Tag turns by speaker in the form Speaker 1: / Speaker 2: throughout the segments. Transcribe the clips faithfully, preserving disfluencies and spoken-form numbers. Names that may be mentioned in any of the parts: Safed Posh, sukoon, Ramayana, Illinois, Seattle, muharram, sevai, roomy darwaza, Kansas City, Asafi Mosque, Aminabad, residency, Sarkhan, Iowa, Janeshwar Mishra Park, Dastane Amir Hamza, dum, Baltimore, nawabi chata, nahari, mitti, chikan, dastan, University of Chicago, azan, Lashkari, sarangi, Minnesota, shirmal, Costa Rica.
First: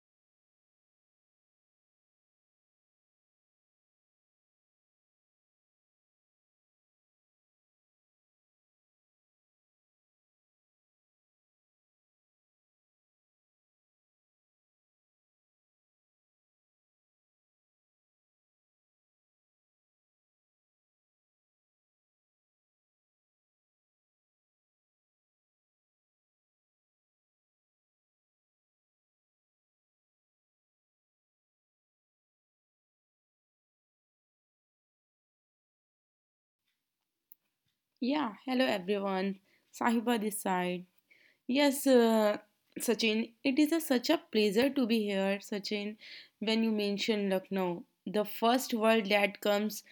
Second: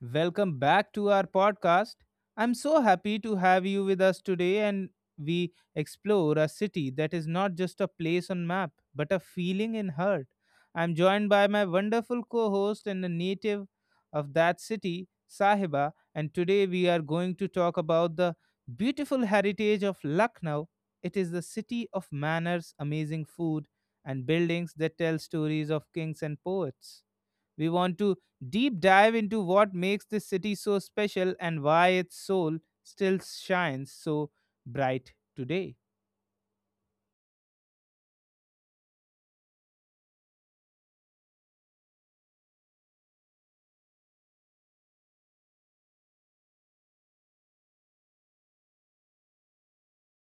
Speaker 1: welcome back to our podcast. I'm so happy to have you with us today, and we explore a city that is not just a place on map, but a feeling in heart. I'm joined by my wonderful co-host and a native of that city, Sahiba, and today we are going to talk about the beautiful heritage of Lucknow. It is the city of manners, amazing food, and buildings that tell stories of kings and poets. We want to deep dive into what makes this city so special and why its soul still shines so bright today.
Speaker 2: Yeah, hello everyone. Sahiba this side. Yes, uh, Sachin, it is a, such a pleasure to be here, Sachin. When you mention Lucknow, the first word that comes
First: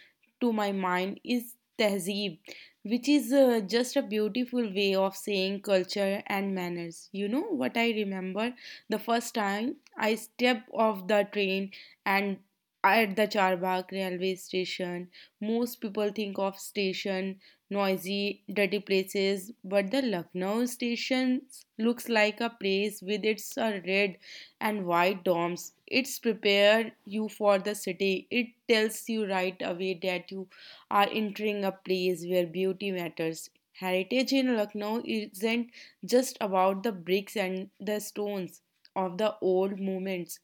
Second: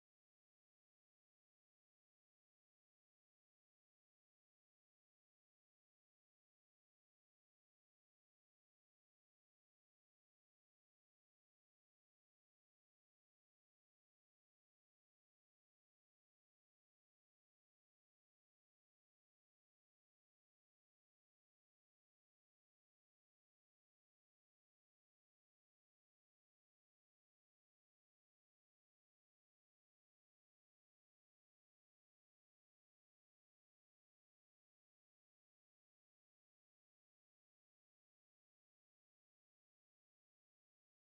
Speaker 2: to my mind is tehzeeb, which is uh, just a beautiful way of saying culture and manners. You know what I remember the first time I stepped off the train and at the Charbagh railway station, most people think of station noisy, dirty places, but the Lucknow station looks like a place with its uh, red and white domes. It's prepared you for the city. It tells you right away that you are entering a place where beauty matters. Heritage in Lucknow isn't just about the bricks and the stones of the old monuments.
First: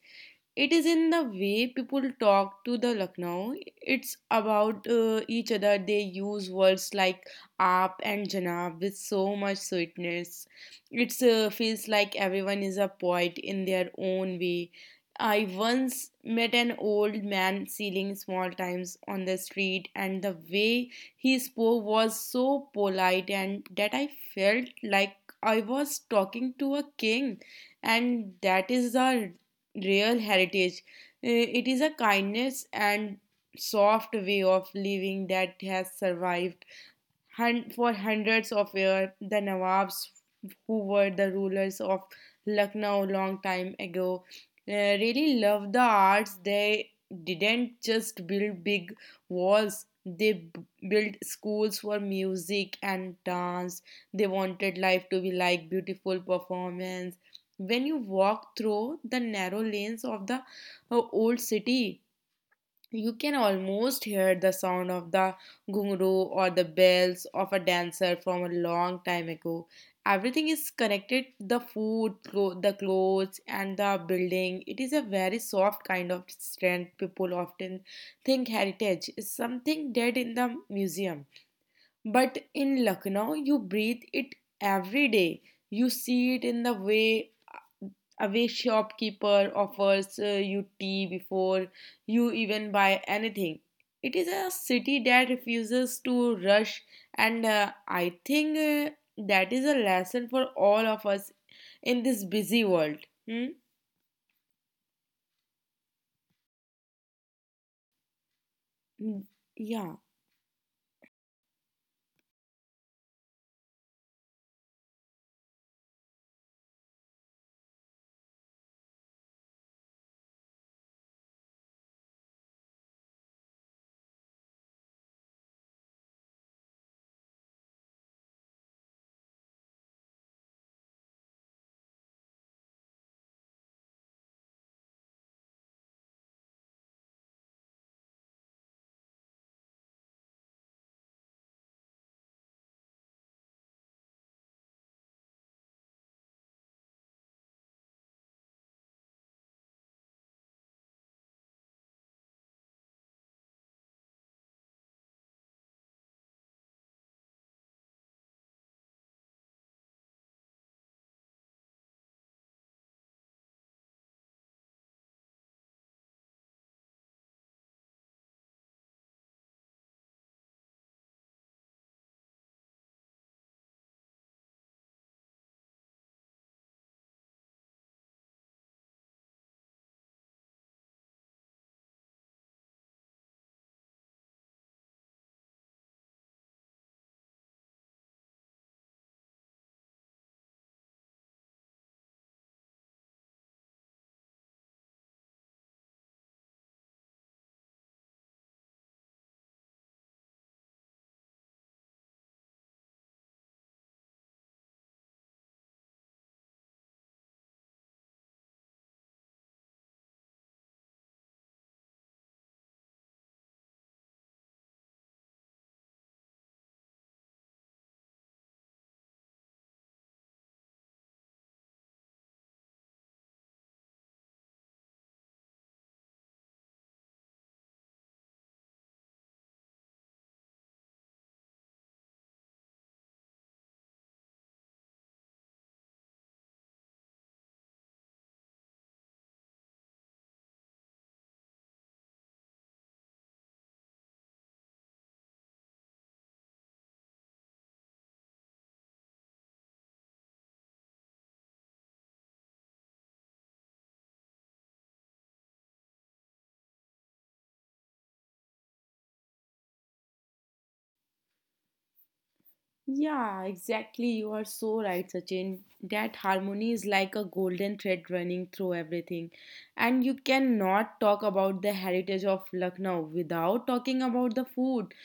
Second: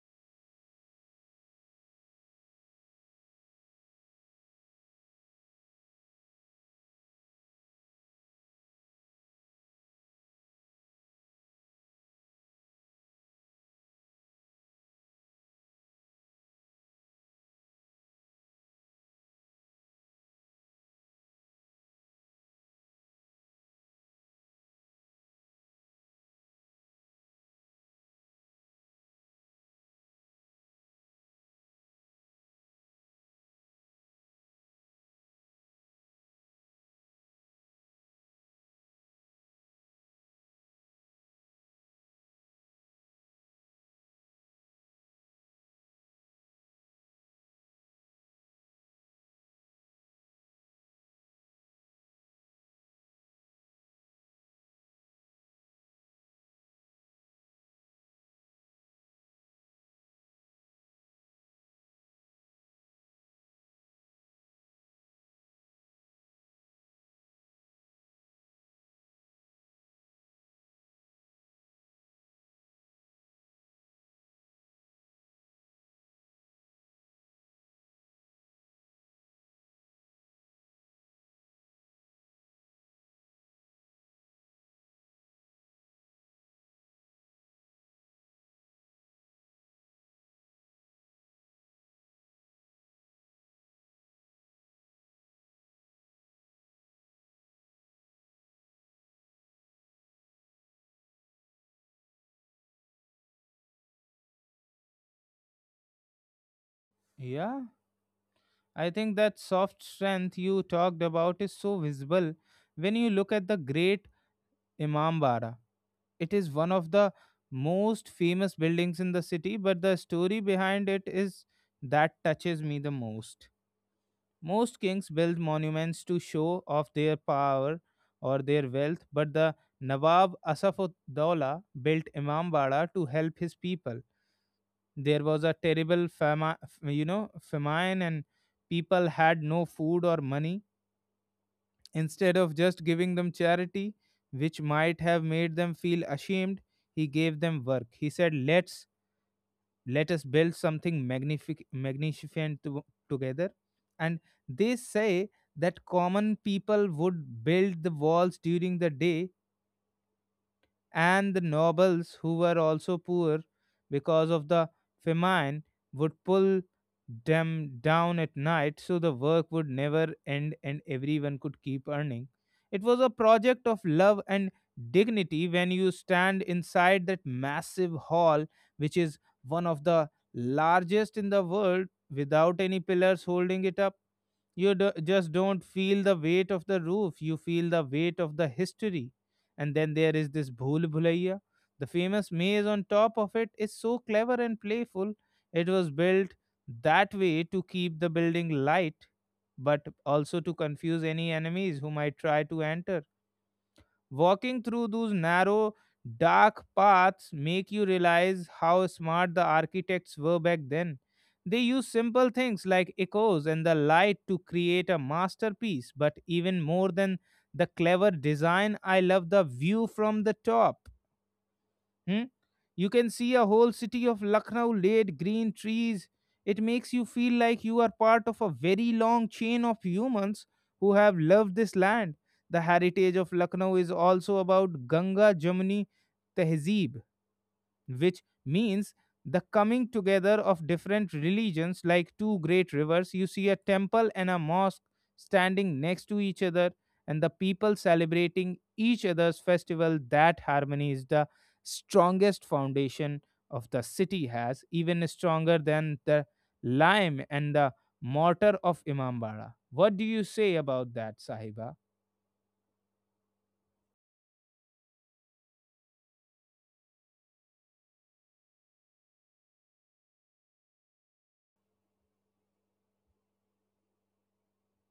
Speaker 2: It is in the way people talk to the Lucknow. It's about uh, each other. They use words like aap and janab with so much sweetness. It uh, feels like everyone is a poet in their own way. I once met an old man selling small times on the street, and the way he spoke was so polite, and that I felt like I was talking to a king, and that is the real heritage. Uh, It is a kindness and soft way of living that has survived Hun- for hundreds of years. The Nawabs, who were the rulers of Lucknow long time ago, uh, really loved the arts. They didn't just build big walls, they b- built schools for music and dance. They wanted life to be like beautiful performance. When you walk through the narrow lanes of the uh, old city, you can almost hear the sound of the gungrow or the bells of a dancer from a long time ago. Everything is connected the food, clo- the clothes, and the building. It is a very soft kind of strength. People often think heritage is something dead in the museum. But in Lucknow, you breathe it every day. You see it in the way away shopkeeper offers uh, you tea before you even buy anything. It is a city that refuses to rush, and uh, I think uh, that is a lesson for all of us in this busy world. Hmm?
Speaker 1: Yeah, I think
Speaker 2: Mm,
Speaker 1: that soft
Speaker 2: yeah,
Speaker 1: strength you talked about is so visible when you look at the great Imambara. It is one of the most famous buildings in the city, but the story behind it is that touches me the most. Most kings built monuments to show off their power or their wealth, but the Nawab Asafuddawla built Imambara to help his people. There was a terrible fama- you know, famine, and people had no food or money. Instead of just giving them charity, which might have made them feel ashamed, he gave them work. He said, Let's let us build something magnific- magnificent to- together. And they say that common people would build the walls during the day, and the nobles, who were also poor because of the famine, would pull them down at night, so the work would never end and everyone could keep earning. It was a project of love and dignity. When you stand inside that massive hall, which is one of the largest in the world without any pillars holding it up, you do, just don't feel the weight of the roof, you feel the weight of the history. And then there is this bhool bhulaiya, the famous maze on top of it, is so clever and playful. It was built that way to keep the building light, but also to confuse any enemies who might try to enter. Walking through those narrow, dark paths make you realize how smart the architects were back then. They used simple things like echoes and the light to create a masterpiece, but even more than the clever design, I love the view from the top. Hmm? You can see a whole city of Lucknow laid green trees. It makes you feel like you are part of a very long chain of humans who have loved this land. The heritage of Lucknow is also about Ganga Jamuni Tehzeeb, which means the coming together of different religions like two great rivers. You see a temple and a mosque standing next to each other, and the people celebrating each other's festival. That harmony is the strongest foundation of the city has, even stronger than the lime and the mortar of Imambara. What do you say about that, Sahiba?
Speaker 2: yeah, exactly. You are so right, Sachin. That harmony is like a golden thread running through everything, and you cannot talk about the heritage of Lucknow without talking about the food.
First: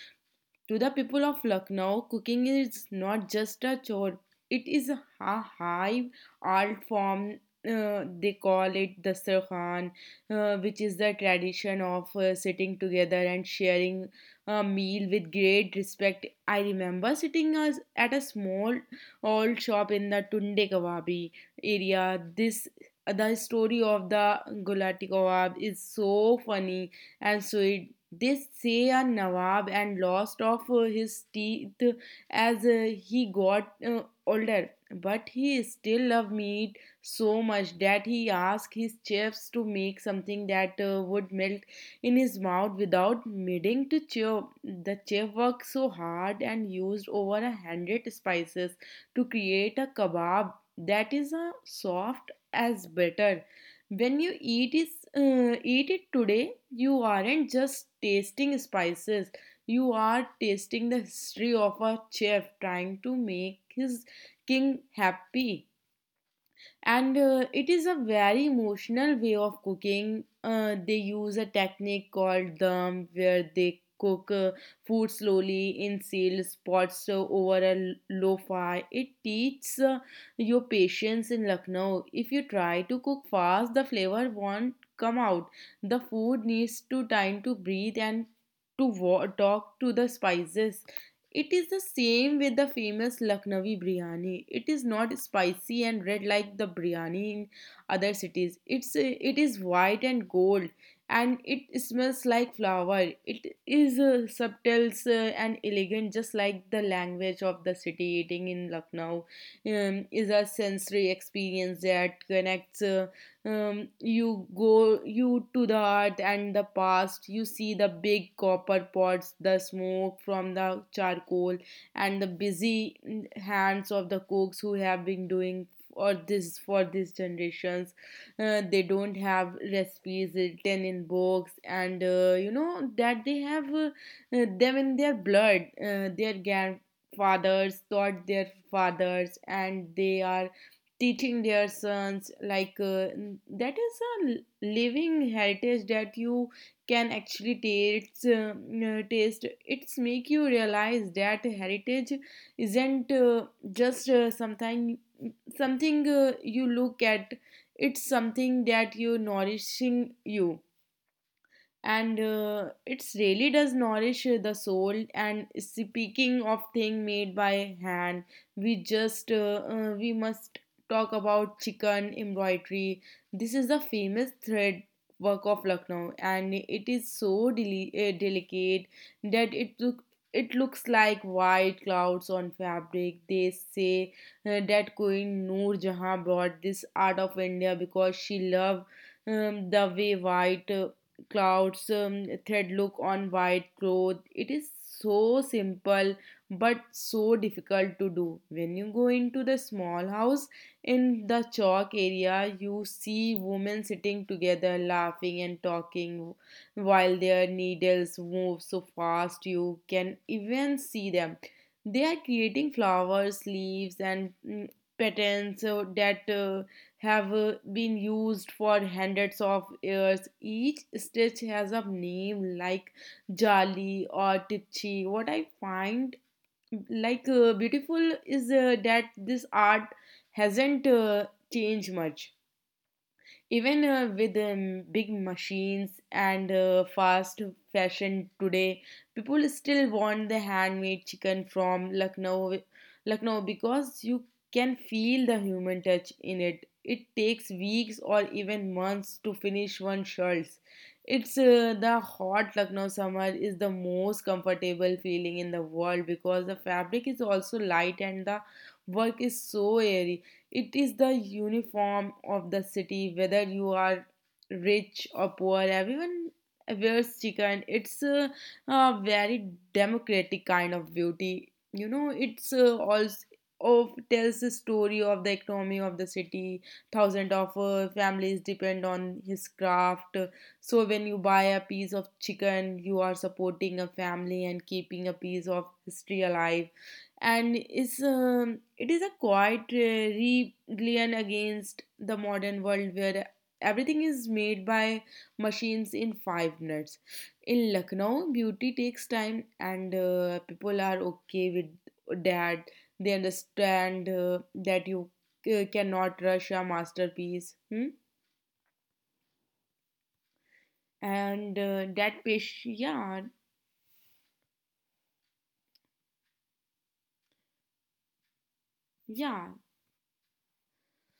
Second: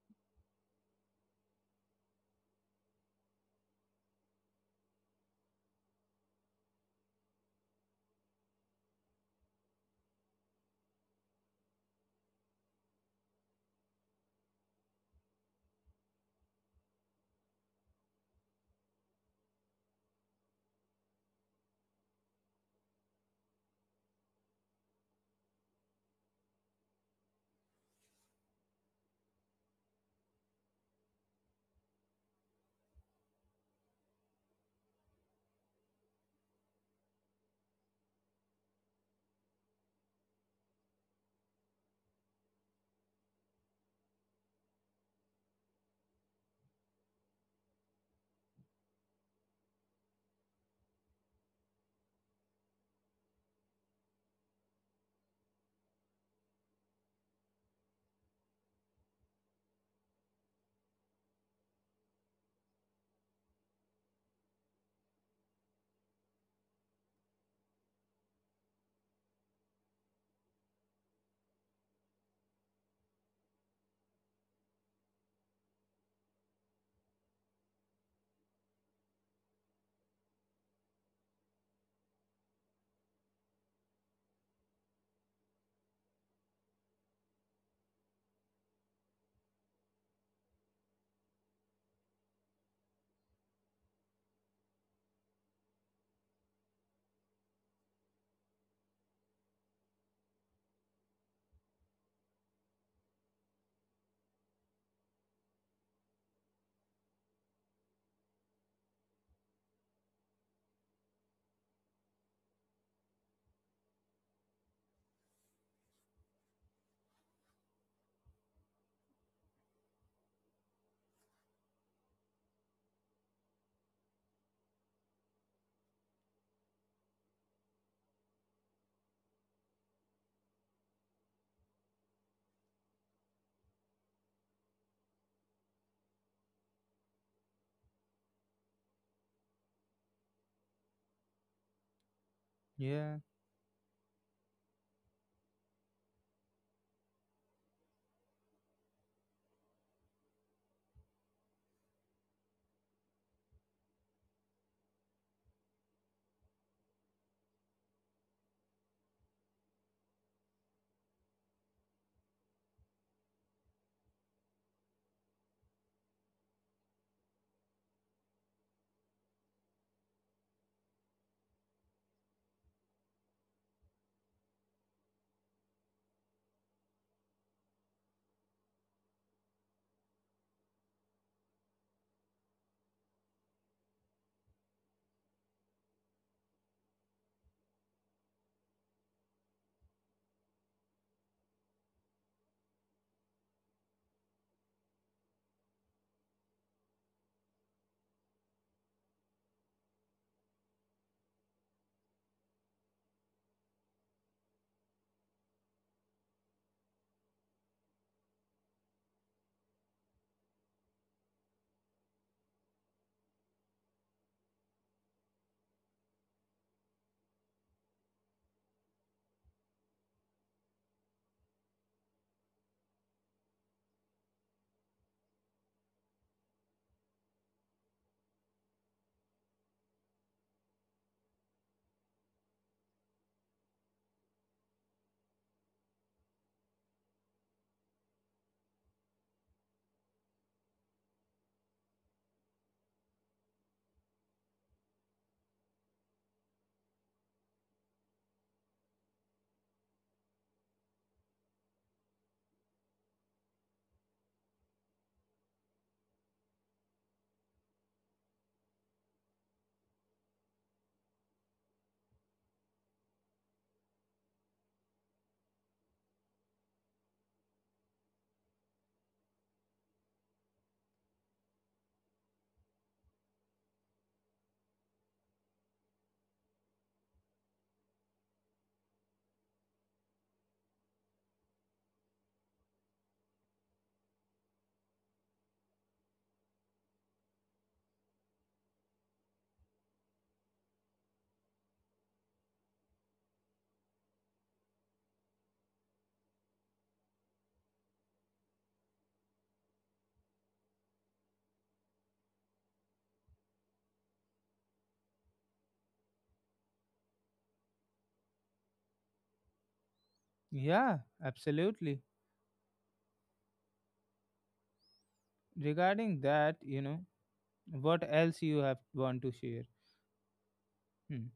Speaker 2: To the people of Lucknow, cooking is not just a chore, it is a high art form. Uh, they call it the Sarkhan, uh, which is the tradition of uh, sitting together and sharing a meal with great respect. I remember sitting as at a small old shop in the Tunde Kababi area. This the story of the gulati kebab is so funny and so. This say a Nawab and lost off uh, his teeth as uh, he got uh, older, but he still loved meat so much that he asked his chefs to make something that uh, would melt in his mouth without needing to chew. The chef worked so hard and used over a hundred spices to create a kebab that is uh, soft as butter. When you eat is uh, eat it today, you aren't just tasting spices, you are tasting the history of a chef trying to make his king happy, and uh, it is a very emotional way of cooking. Uh, they use a technique called dum, where they cook uh, food slowly in sealed pots uh, over a l- low fire. It teaches uh, your patience. In Lucknow, if you try to cook fast, the flavor won't come out. The food needs to time to breathe and to wa- talk to the spices. It is the same with the famous Lucknowi biryani. It is not spicy and red like the biryani in other cities. It's uh, it is white and gold, and it smells like flower. It is uh, subtle uh, and elegant, just like the language of the city. Eating in Lucknow um, is a sensory experience that connects. Uh, um, you go you to the earth and the past. You see the big copper pots, the smoke from the charcoal, and the busy mm, hands of the cooks who have been doing or this for these generations. Uh, they don't have recipes written in books, and uh, you know that they have uh, uh, them in their blood. Uh, their grandfathers taught their fathers, and they are teaching their sons like uh,
Speaker 1: Yeah,
Speaker 2: that is a living heritage that you can actually taste. Uh, uh, taste it's make you realize that heritage isn't uh, just uh, something something uh, you look at. It's something that you nourishing you, and uh, it's really does nourish uh, the soul. And speaking of thing made by hand, we just uh, uh, we must talk about chicken embroidery. This is the famous thread work of Lucknow, and it is so deli- uh, delicate that it look it looks like white clouds on fabric. They say uh, that Queen Noor Jahan brought this art of India because she loved um, the way white uh, clouds, um, thread look on white cloth. It is so simple but so difficult to do. When you go into the small house in the chalk area, you see women sitting together laughing and talking while their needles move so fast you can even see them. They are creating flowers, leaves, and mm, patterns so that uh, have uh, been used for hundreds of years. Each stitch has a name like Jali or Tipchi. What I find like uh, beautiful is uh, that this art hasn't uh, changed much. Even uh, with um, big machines and uh, fast fashion today, people still want the handmade chicken from Lucknow, Lucknow because you can feel the human touch in it. It takes weeks or even months to finish one shirts. It's uh, the hot Lucknow summer is the most comfortable feeling in the world because the fabric is also light and the work is so airy. It is the uniform of the city. Whether you are rich or poor, everyone wears chikan. It's a, a very democratic kind of beauty. You know, it's uh, also of tells the story of the economy of the city. Thousand of uh, families depend on his craft. So when you buy a piece of chicken, you are supporting a family and keeping a piece of history alive, and is um, it is a quiet uh, rebellion against the modern world, where everything is made by machines in five minutes. In Lucknow, beauty takes time, and uh, people are okay with that. They understand uh, that you uh, cannot rush a masterpiece. Hmm?
Speaker 1: yeah,
Speaker 2: And uh,
Speaker 1: absolutely.
Speaker 2: that patient. Yeah,
Speaker 1: Regarding that, you know, what else you have want to
Speaker 2: yeah.
Speaker 1: share hmm.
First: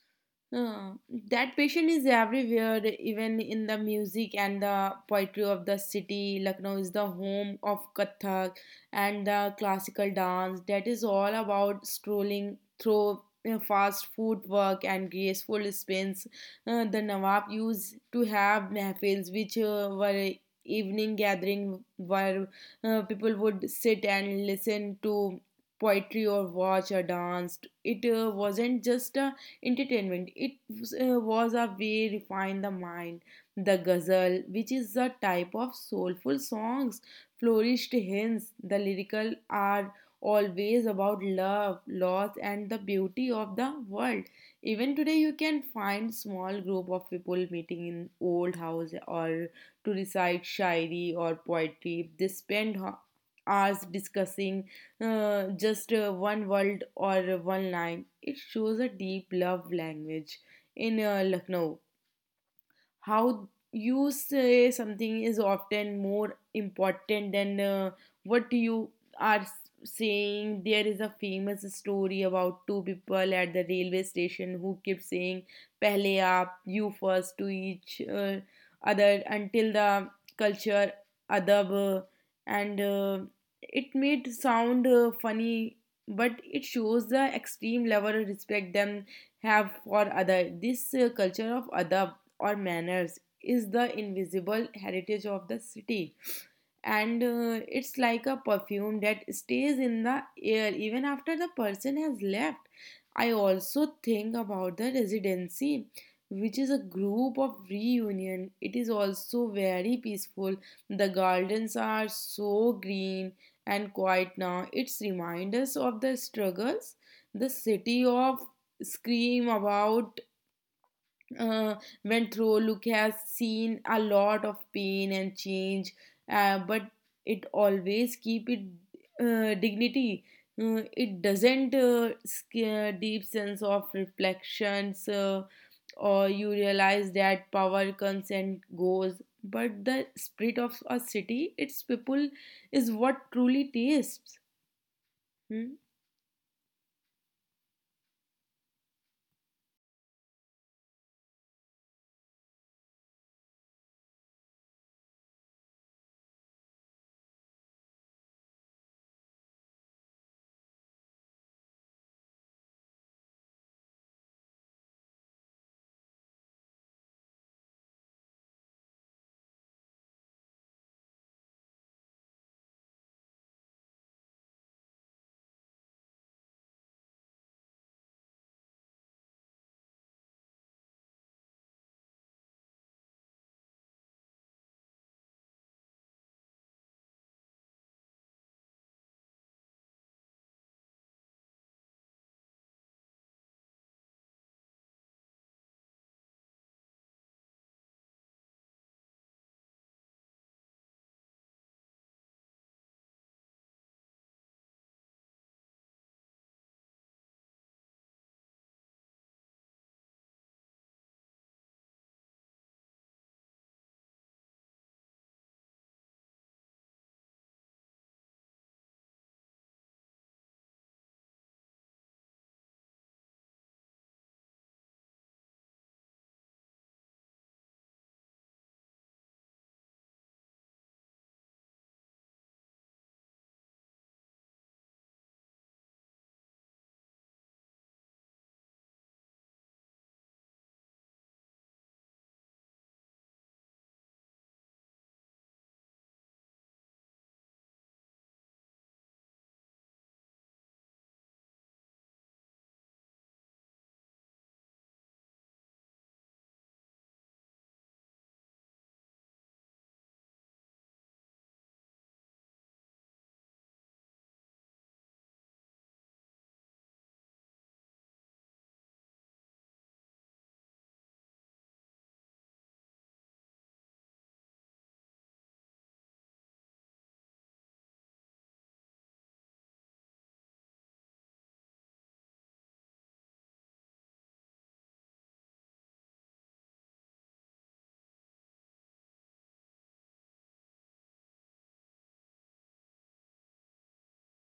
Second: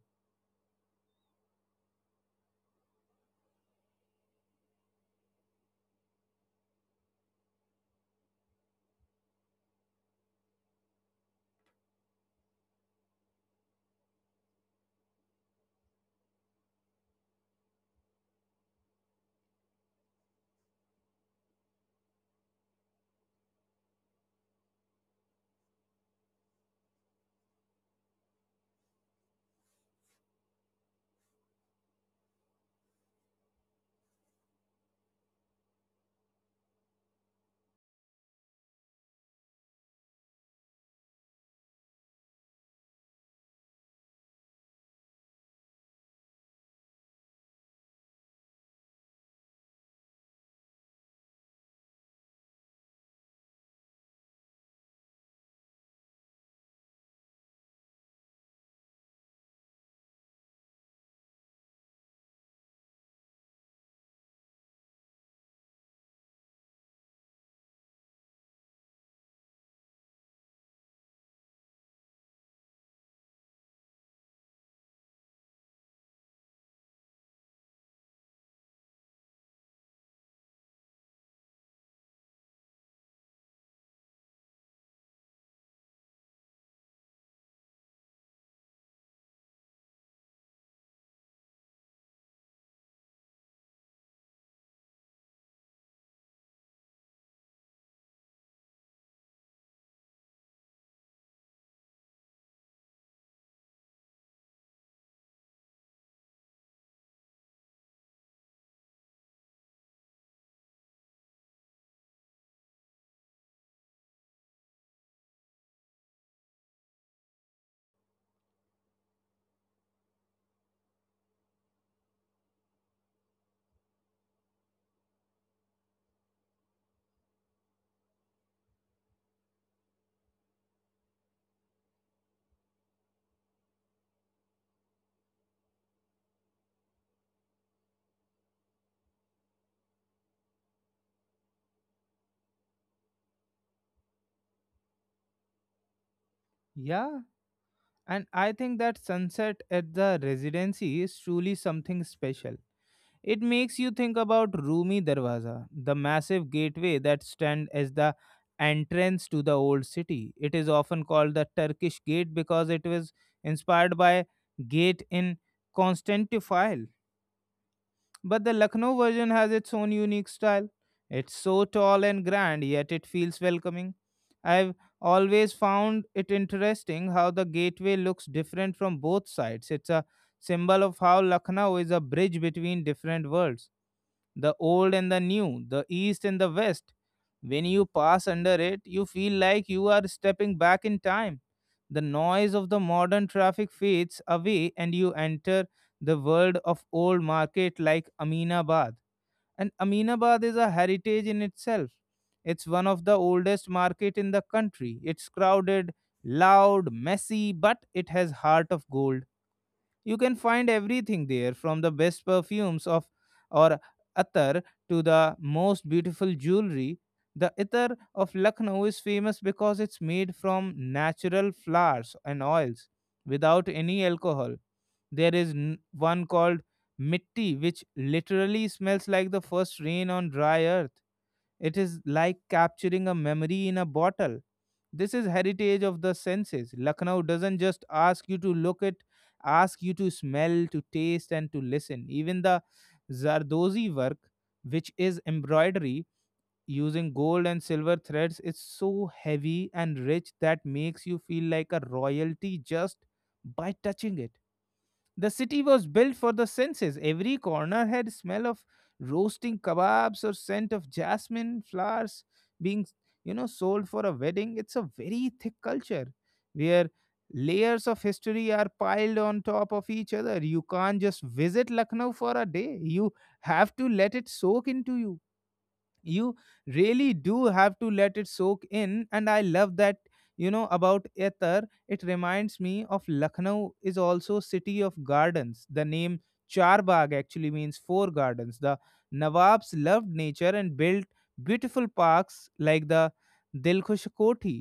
Speaker 2: Uh, that passion is everywhere, even in the music and the poetry of the city. Lucknow is the home of Kathak and the classical dance. That is all about strolling through uh, fast food work and graceful spins. Uh, the Nawab used to have mahfils, which uh, were evening gathering where uh, people would sit and listen to poetry or watch a dance. It uh, wasn't just a entertainment. It uh, was a way refine the mind. The ghazal, which is a type of soulful songs, flourished hence the lyrical are always about love, loss, and the beauty of the world. Even today, you can find small group of people meeting in old house or to recite shairi or poetry. They spend ho- hours discussing uh, just uh, one word or one line. It shows a deep love language in uh, Lucknow. How you say something is often more important than uh, what you are saying. There is a famous story about two people at the railway station who kept saying pehle aap, you first, to each uh, other until the culture adab uh, and uh, it made sound uh, funny, but it shows the extreme level of respect them have for other. This uh, culture of adab or manners is the invisible heritage of the city, and uh, it's like a perfume that stays in the air even after the person has left. I also think about the residency, which is a group of reunion. It is also very peaceful. The gardens are so green and quiet now. It's reminders of the struggles the city of scream about uh, went through. Luke has seen a lot of pain and change, uh, but it always keep it uh, dignity. Uh, it doesn't uh, scare deep sense of reflections, uh, or you realize that power comes and goes. But the spirit of a city, its people, is what truly tastes. Hmm?
Speaker 1: Yeah, and I think that sunset at the residency is truly something special. It makes you think about Roomy Darwaza, the massive gateway that stands as the entrance to the old city. It is often called the Turkish gate because it was inspired by gate in Constantinople. But the Lucknow version has its own unique style. It's so tall and grand, yet it feels welcoming. I've always found it interesting how the gateway looks different from both sides. It's a symbol of how Lucknow is a bridge between different worlds, the old and the new, the east and the west. When you pass under it, you feel like you are stepping back in time. The noise of the modern traffic fades away and you enter the world of old market like Aminabad. And Aminabad is a heritage in itself. It's one of the oldest market in the country. It's crowded, loud, messy, but it has heart of gold. You can find everything there, from the best perfumes of or attar to the most beautiful jewelry. The attar of Lucknow is famous because it's made from natural flowers and oils without any alcohol. There is n- one called mitti, which literally smells like the first rain on dry earth. It is like capturing a memory in a bottle. This is heritage of the senses. Lucknow doesn't just ask you to look it, ask you to smell, to taste, and to listen. Even the Zardozi work, which is embroidery using gold and silver threads, is so heavy and rich that makes you feel like a royalty just by touching it. The city was built for the senses. Every corner had smell of roasting kebabs or scent of jasmine flowers being, you know, sold for a wedding. It's a very thick culture where layers of history are piled on top of each other. You can't just visit Lucknow for a day. You have to let it soak into you. You really do have to let it soak in, and I love that. You know, about ether, it reminds me of Lucknow is also city of gardens. The name Charbagh actually means four gardens. The Nawabs loved nature and built beautiful parks like the Dilkhush Koti.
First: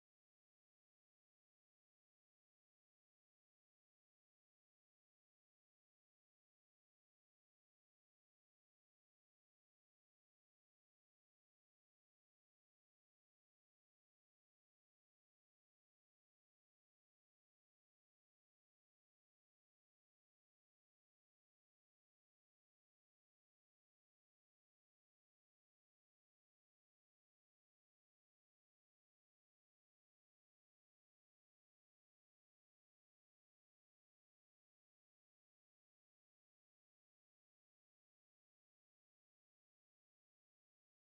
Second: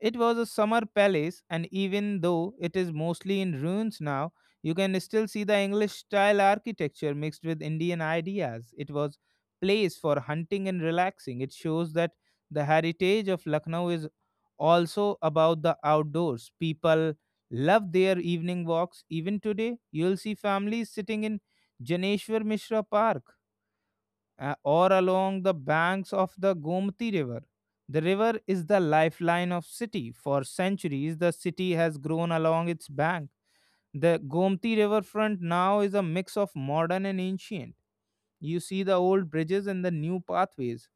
Speaker 1: It was a summer palace, and even though it is mostly in ruins now, you can still see the English style architecture mixed with Indian ideas. It was place for hunting and relaxing. It shows that the heritage of Lucknow is also about the outdoors. People love their evening walks. Even today, you'll see families sitting in Janeshwar Mishra Park, uh, or along the banks of the Gomti River. The river is the lifeline of city. For centuries, the city has grown along its bank. The Gomti riverfront now is a mix of modern and ancient. You see the old bridges and the new pathways.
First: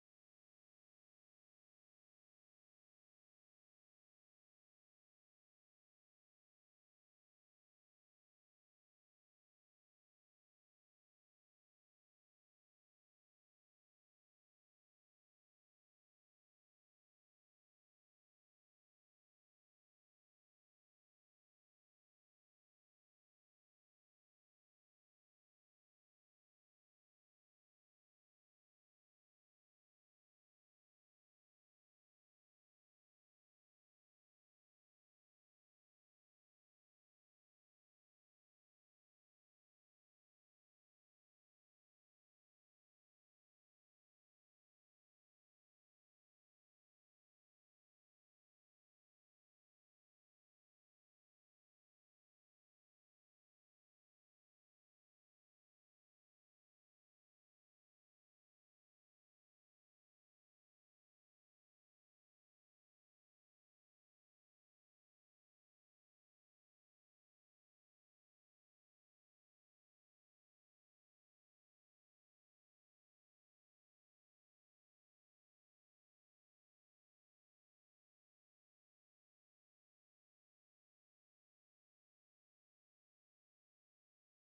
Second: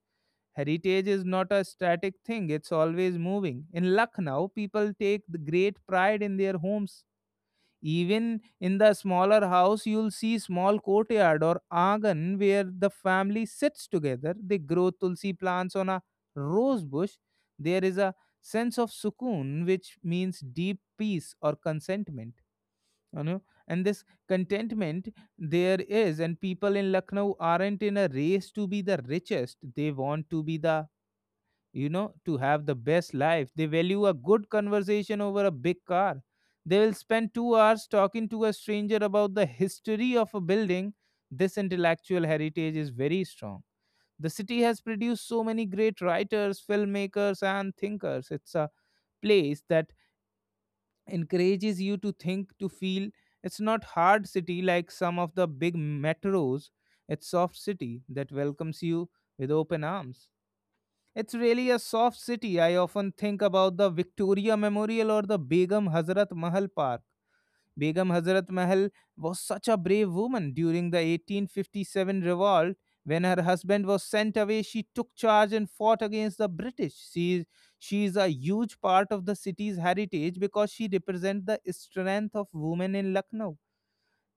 Speaker 1: Heritage is not a static thing, it's always moving. In Lucknow, people take the great pride in their homes. Even in the smaller house, you'll see small courtyard or angan where the family sits together. They grow tulsi plants on a rose bush. There is a sense of sukoon, which means deep peace or contentment. You know, and this contentment there is, and people in Lucknow aren't in a race to be the richest. They want to be the you know, to have the best life. They value a good conversation over a big car. They will spend two hours talking to a stranger about the history of a building. This intellectual heritage is very strong. The city has produced so many great writers, filmmakers, and thinkers. It's a place that encourages you to think, to feel. It's not hard city like some of the big metros. It's soft city that welcomes you with open arms. It's really a soft city. I often think about the Victoria Memorial or the Begum Hazrat Mahal Park. Begum Hazrat Mahal was such a brave woman during the eighteen fifty-seven revolt. When her husband was sent away, she took charge and fought against the British. She she is a huge part of the city's heritage because she represents the strength of women in Lucknow.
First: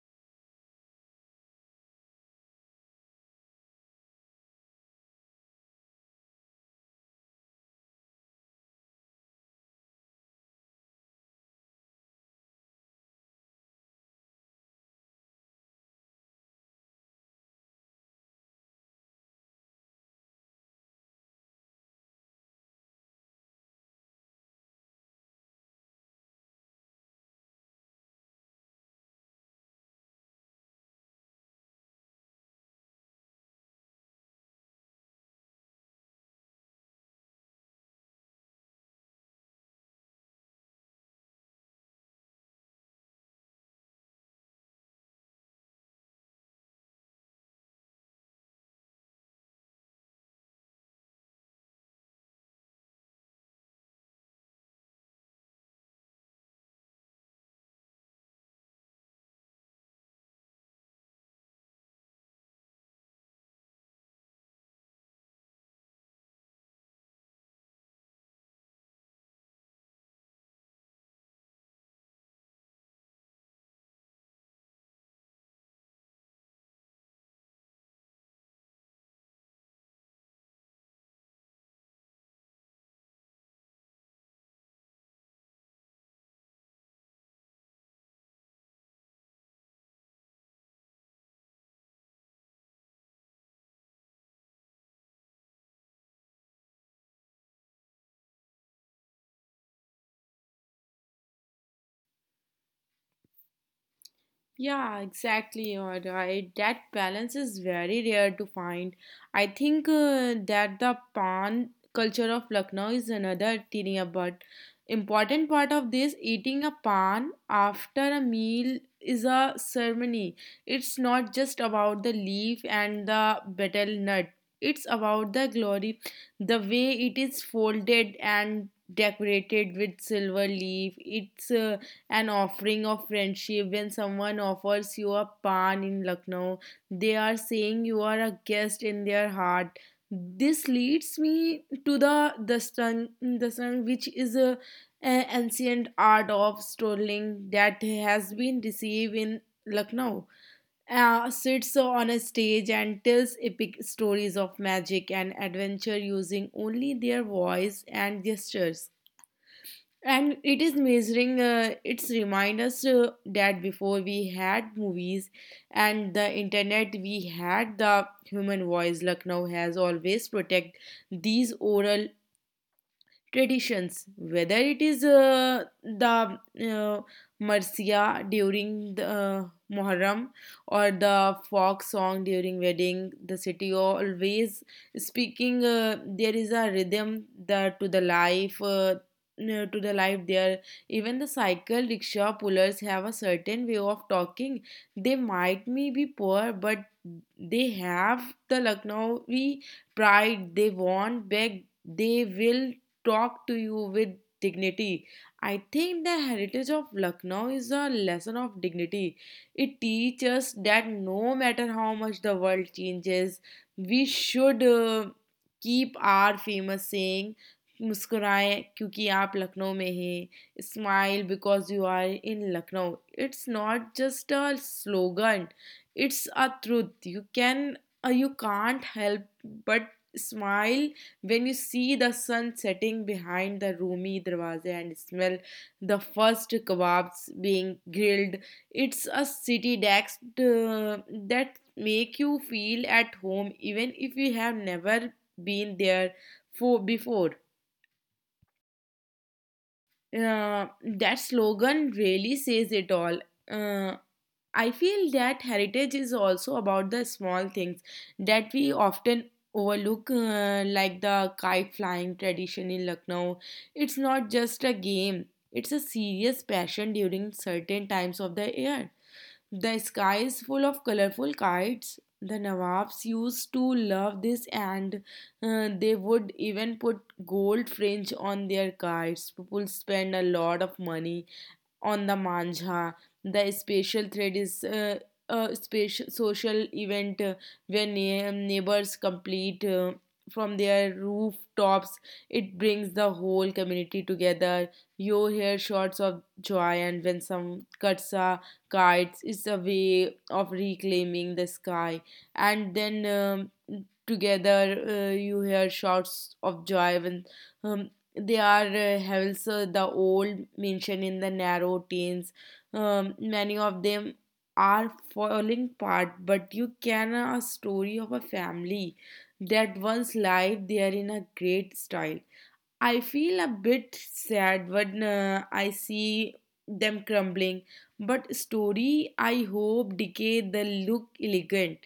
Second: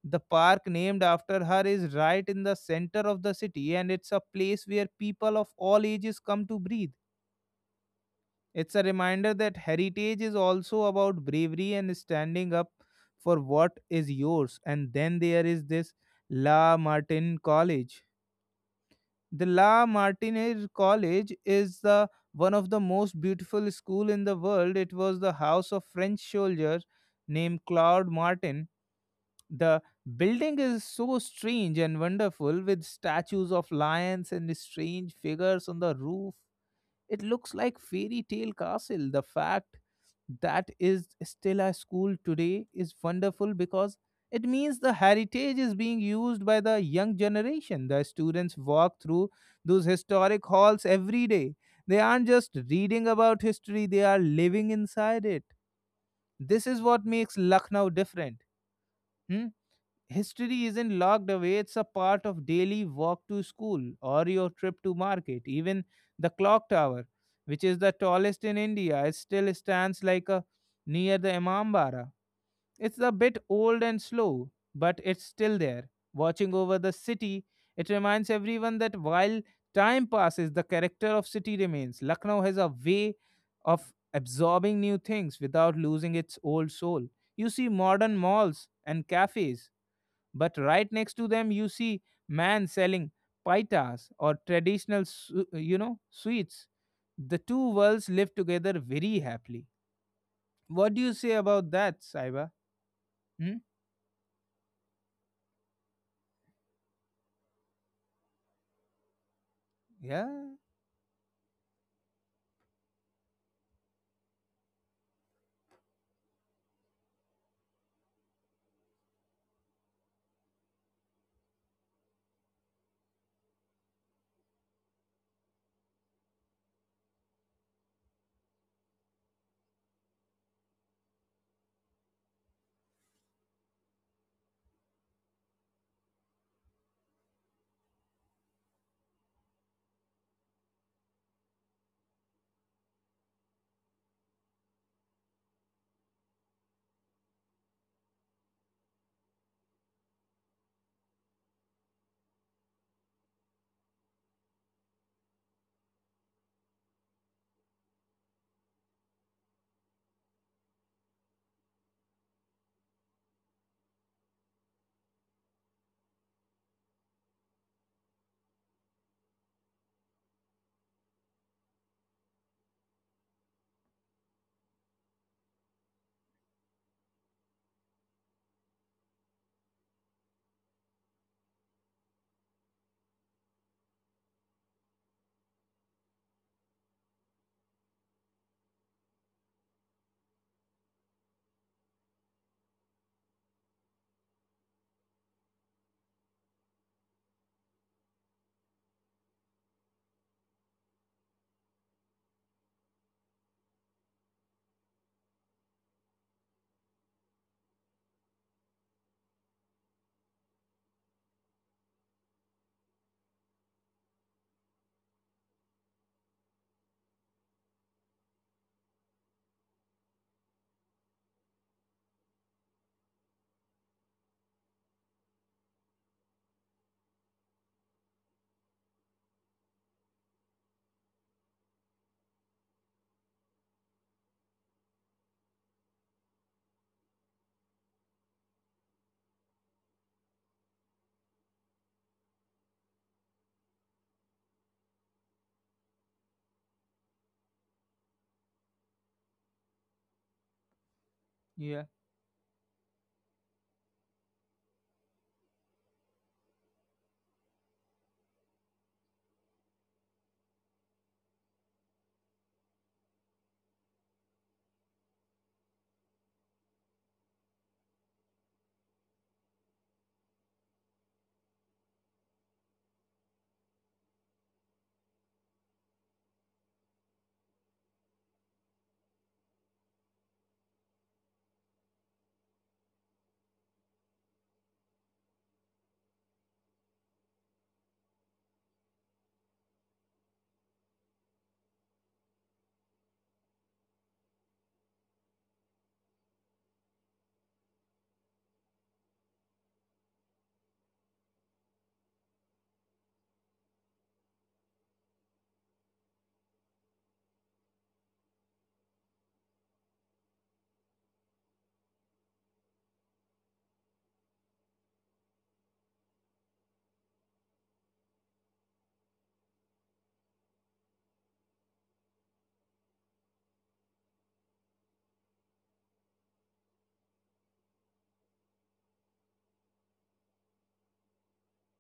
Speaker 1: The park named after her is right in the center of the city, and it's a place where people of all ages come to breathe. It's a reminder that heritage is also about bravery and standing up for what is yours. And then there is this La Martin College. The La Martinez College is the one of the most beautiful school in the world. It was the house of French soldier named Claude Martin. The building is so strange and wonderful, with statues of lions and strange figures on the roof. It looks like fairy tale castle. The fact that is still a school today is wonderful, because it means the heritage is being used by the young generation. The students walk through those historic halls every day. They aren't just reading about history, they are living inside it. This is what makes Lucknow different. Hmm? History isn't locked away, it's a part of daily walk to school or your trip to market. Even the clock tower, which is the tallest in India, it still stands like a near the Imambara. It's a bit old and slow, but it's still there. Watching over the city, it reminds everyone that while time passes, the character of city remains. Lucknow has a way of absorbing new things without losing its old soul. You see modern malls and cafes, but right next to them, you see man selling paitas or traditional, su- uh, you know, sweets. The two worlds live together very happily. What do you say about that, Saiba? Hmm?
Speaker 2: Yeah, exactly. You're right. That balance is very rare to find. I think uh,
Speaker 1: Yeah,
Speaker 2: that the pan culture of Lucknow is another thing, but important part of this eating a pan after a meal is a ceremony. It's not just about the leaf and the betel nut. It's about the glory, the way it is folded and decorated with silver leaf. It's uh, an offering of friendship. When someone offers you a pan in lucknow, they are saying you are a guest in their heart. This leads me to the dastan. Dastan which is a, a ancient art of strolling that has been received in lucknow, uh, sits on a stage and tells epic stories of magic and adventure using only their voice and gestures. And it is measuring, uh, it's remind us uh, that before we had movies and the internet, we had the human voice. Lucknow has always protect these oral traditions, whether it is uh, the uh, marsia during the uh, muharram, or the folk song during wedding. The city always speaking, uh, there is a rhythm that to the life, uh, uh, to the life there. Even the cycle rickshaw pullers have a certain way of talking. They might may be poor, but they have the lucknowi pride. They won't beg. They will talk to you with dignity. I think the heritage of Lucknow is a lesson of dignity. It teaches that no matter how much the world changes, we should uh, keep our famous saying मुस्कुराए क्योंकि आप लखनऊ में हैं smile because you are in Lucknow. It's not just a slogan, it's a truth. You can you can't help but smile. When you see the sun setting behind the roomy Darwaze and smell the first kebabs being grilled, it's a city that, uh, that make you feel at home even if you have never been there for before. Uh, that
Speaker 1: yeah,
Speaker 2: slogan really says it all. Uh, I feel that heritage is also about the small things that we often overlook, uh, like the kite flying tradition in Lucknow. It's not just a game, it's a serious passion during certain times of the year. The sky is full of colorful kites. The Nawabs used to love this, and uh, they would even put gold fringe on their kites. People spend a lot of money on the Manja. The special thread is uh, a special social event, uh, where neigh- neighbors complete, uh, from their rooftops. It brings the whole community together. You hear shots of joy, and when some cuts a kites, it's a way of reclaiming the sky. And then um, together, uh, you hear shouts of joy when um, they are, uh, also the old mansion in the narrow tents. Um, many of them are falling apart, but you can, uh, a story of a family that once lived there in a great style. I feel a bit sad when uh, I see them crumbling, but story I hope decay the look elegant.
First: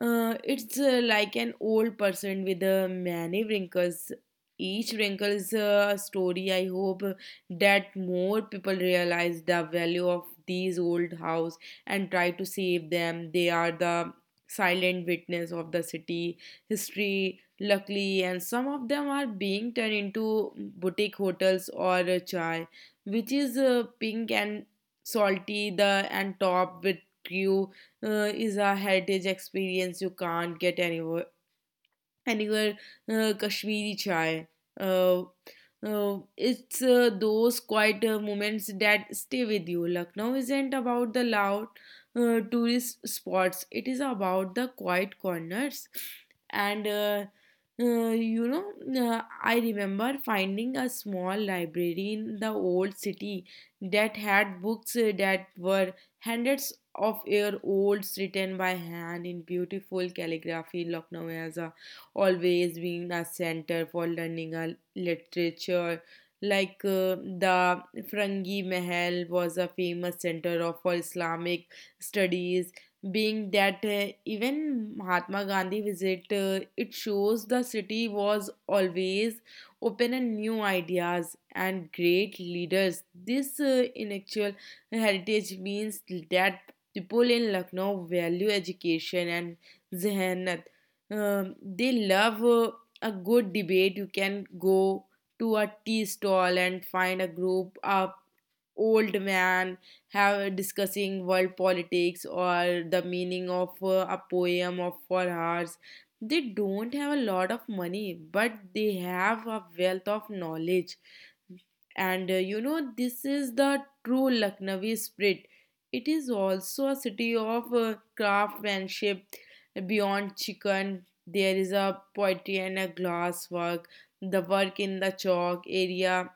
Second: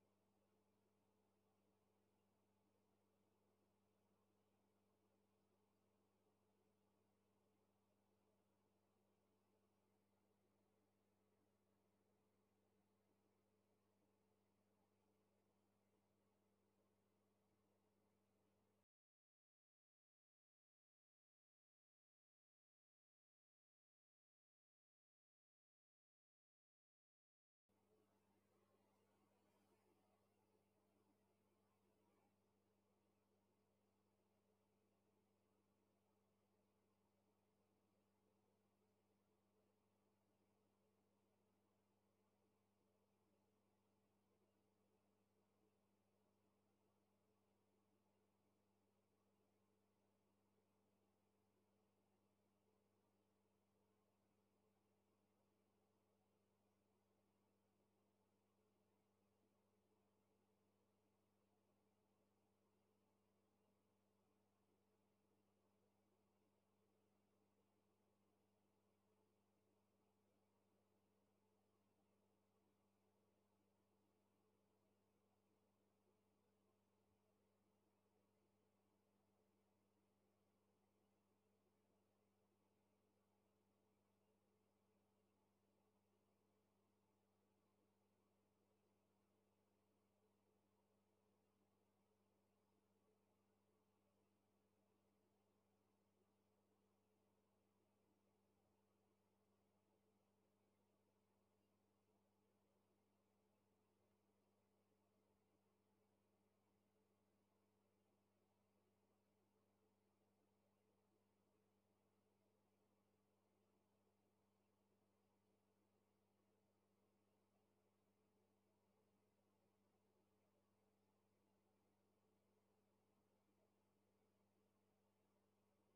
Speaker 2: Uh, it's uh, like an old person with uh, many wrinkles. Each wrinkle is uh, a story. I hope that more people realize the value of these old house and try to save them. They are the silent witness of the city history. Luckily, and some of them are being turned into boutique hotels or a chai, which is uh, pink and salty. The and topped with crew, uh, is a heritage experience you can't get anywhere, and your uh, Kashmiri chai. Uh, uh, it's uh, those quiet uh, moments that stay with you. Lucknow isn't about the loud uh, tourist spots, it is about the quiet corners. And uh, uh, you know, uh, I remember finding a small library in the old city that had books uh, that were hundreds of year olds, written by hand in beautiful calligraphy. Lucknow has a always been a center for learning a literature. Like uh, the Frangi Mahal was a famous center of, for Islamic studies. Being that uh, even Mahatma Gandhi visit, uh, it shows the city was always open and new ideas and great leaders. This uh, intellectual heritage means that people in Lucknow value education and zehanat. Um, they love uh, a good debate. You can go to a tea stall and find a group up old man have discussing world politics or the meaning of uh, a poem of for hours. They don't have a lot of money, but they have a wealth of knowledge. And uh, you know, this is the true Lucknowi spirit. It is also a city of uh, craftsmanship. Beyond chicken, there is a poetry and a glass work. The work in the chalk area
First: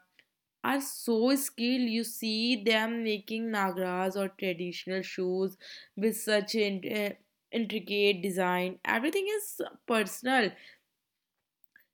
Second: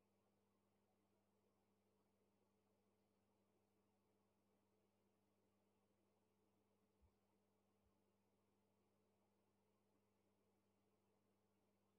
Speaker 2: are so skilled. You see them making nagaras or traditional shoes with such in, uh, intricate design. Everything is personal.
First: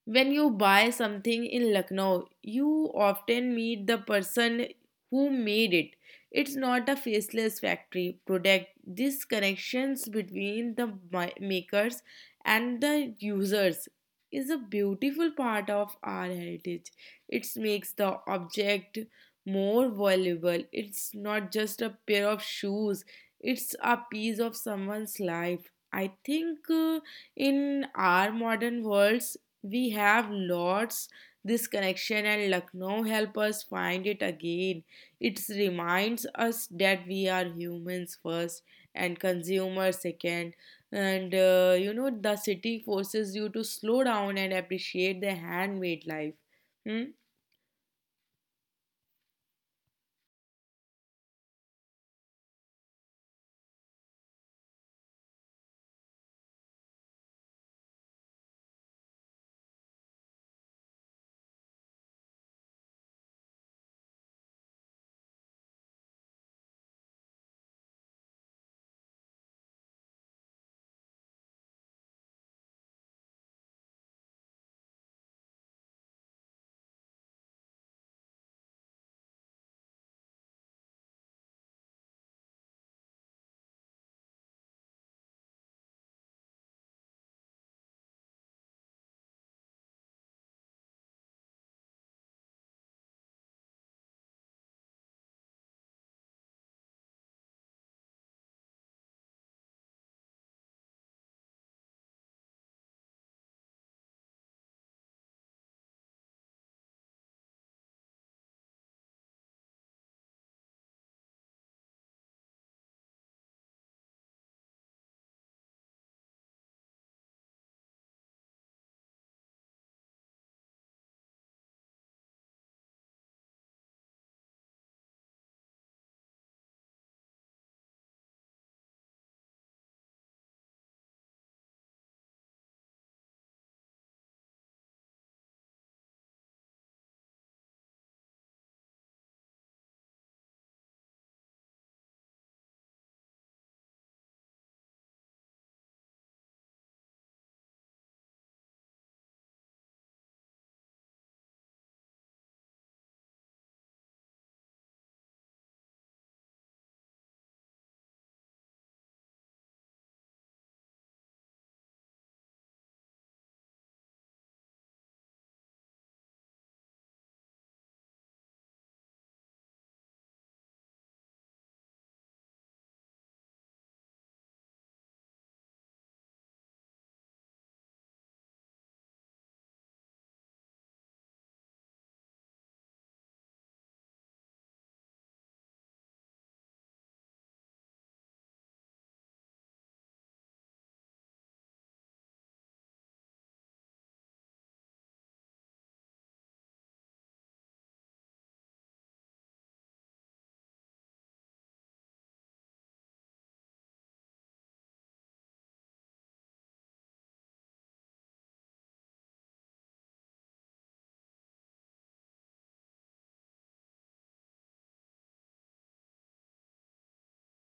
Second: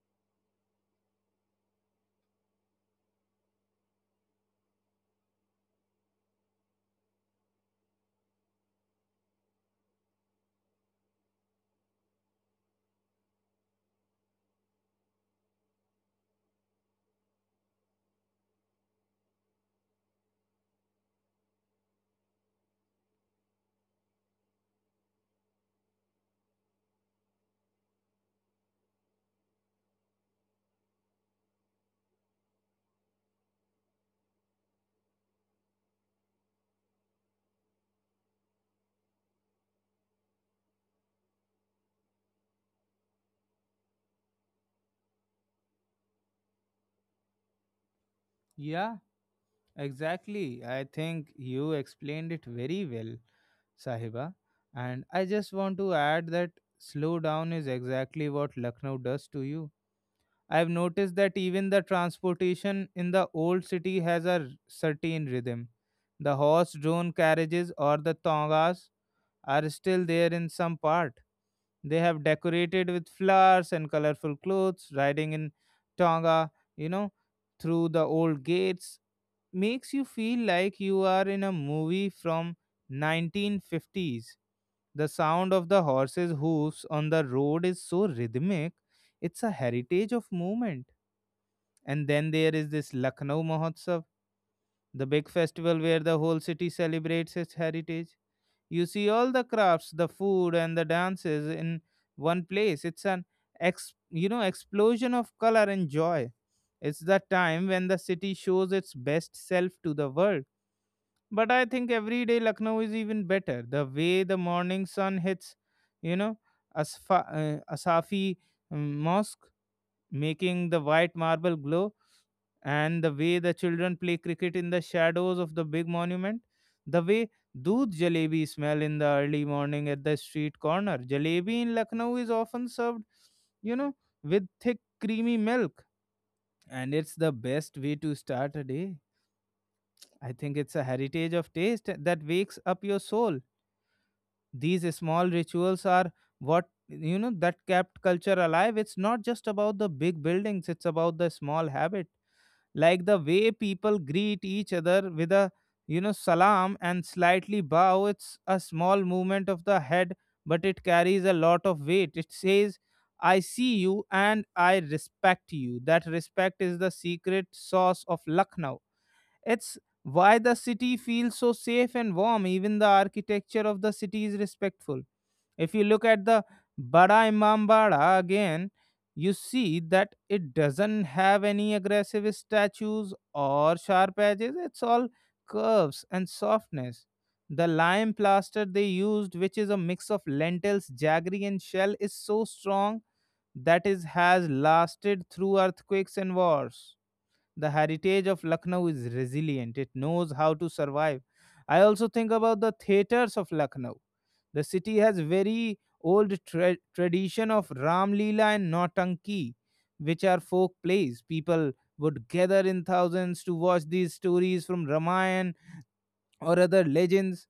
Speaker 2: When you buy something in Lucknow, you often meet the person who made it. It's not a faceless factory product. These connections between the mi- makers and the users is a beautiful part of our heritage. It makes the object more valuable. It's not just a pair of shoes, it's a piece of someone's life. I think, uh, in our modern worlds, we have lots. This connection and Lucknow help us find it again. It reminds us that we are humans first and consumers second. And uh, you know, the city forces you to slow down and appreciate the handmade life. Hmm?
Speaker 1: yeah, exactly. I think you explained it very well, Sahiba. And I just want to add that slow down is exactly what Lucknow does to you. I've noticed that even the transportation in the old city has a r- certain rhythm. The horse drawn carriages or the tongas are still there in some part. They have decorated with flowers and colorful clothes, riding in tonga, you know, through the old gates makes you feel like you are in a movie from nineteen fifties. The sound of the horses' hooves on the road is so rhythmic. It's a heritage of movement, and then there is this Lucknow Mahotsav, the big festival where the whole city celebrates its heritage. You see all the crafts, the food, and the dances in one place. It's an ex, you know explosion of color and joy. It's the time when the city shows its best self to the world. But I think every day Lucknow is even better. The way the morning sun hits, you know, Asfa, uh, Asafi um, Mosque, making the white marble glow, and the way the children play cricket in the shadows of the big monument, the way doodh jalebi smell in the early morning at the street corner. Jalebi in Lucknow is often served, you know, with thick creamy milk, and it's the best way to start a day. I think it's a heritage of taste that wakes up your soul. These small rituals are what you know that kept culture alive. It's not just about the big buildings, it's about the small habits like the way people greet each other with a you know salam and slightly bow. It's a small movement of the head, but it carries a lot of weight. It says, I see you and I respect you. That respect is the secret sauce of Lucknow. It's why the city feels so safe and warm. Even the architecture of the city is respectful. If you look at the Bada Imam again, you see that it doesn't have any aggressive statues or sharp edges. It's all curves and softness. The lime plaster they used, which is a mix of lentils, jaggery, and shell, is so strong that it has lasted through earthquakes and wars. The heritage of Lucknow is resilient, it knows how to survive. I also think about the theatres of Lucknow. The city has very old tra- tradition of Ram Leela and Nautanki, which are folk plays. People would gather in thousands to watch these stories from Ramayana or other legends.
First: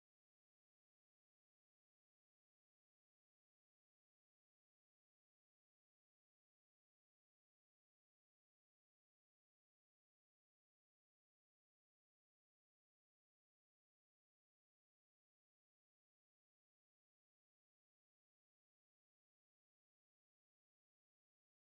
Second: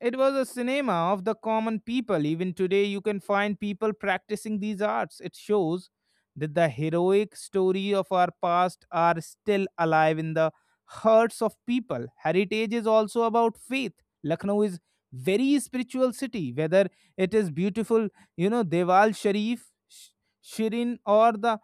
Speaker 1: It was a cinema of the common people. Even today, you can find people practicing these arts. It shows that the heroic story of our past are still alive in the hearts of people. Heritage is also about faith. Lucknow is very spiritual city. Whether it is beautiful, you know, Deval Sharif, Sh- Shirin, or the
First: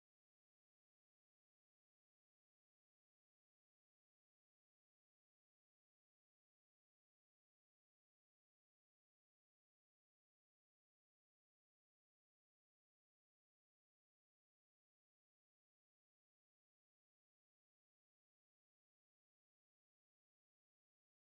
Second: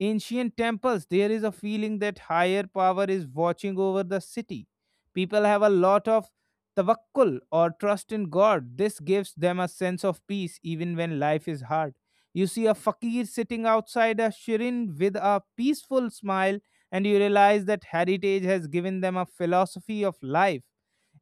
Speaker 1: ancient temples, there is a feeling that higher power is watching over the city. People have a lot of tawakkul or trust in God. This gives them a sense of peace even when life is hard. You see a fakir sitting outside a shirin with a peaceful smile, and you realize that heritage has given them a philosophy of life.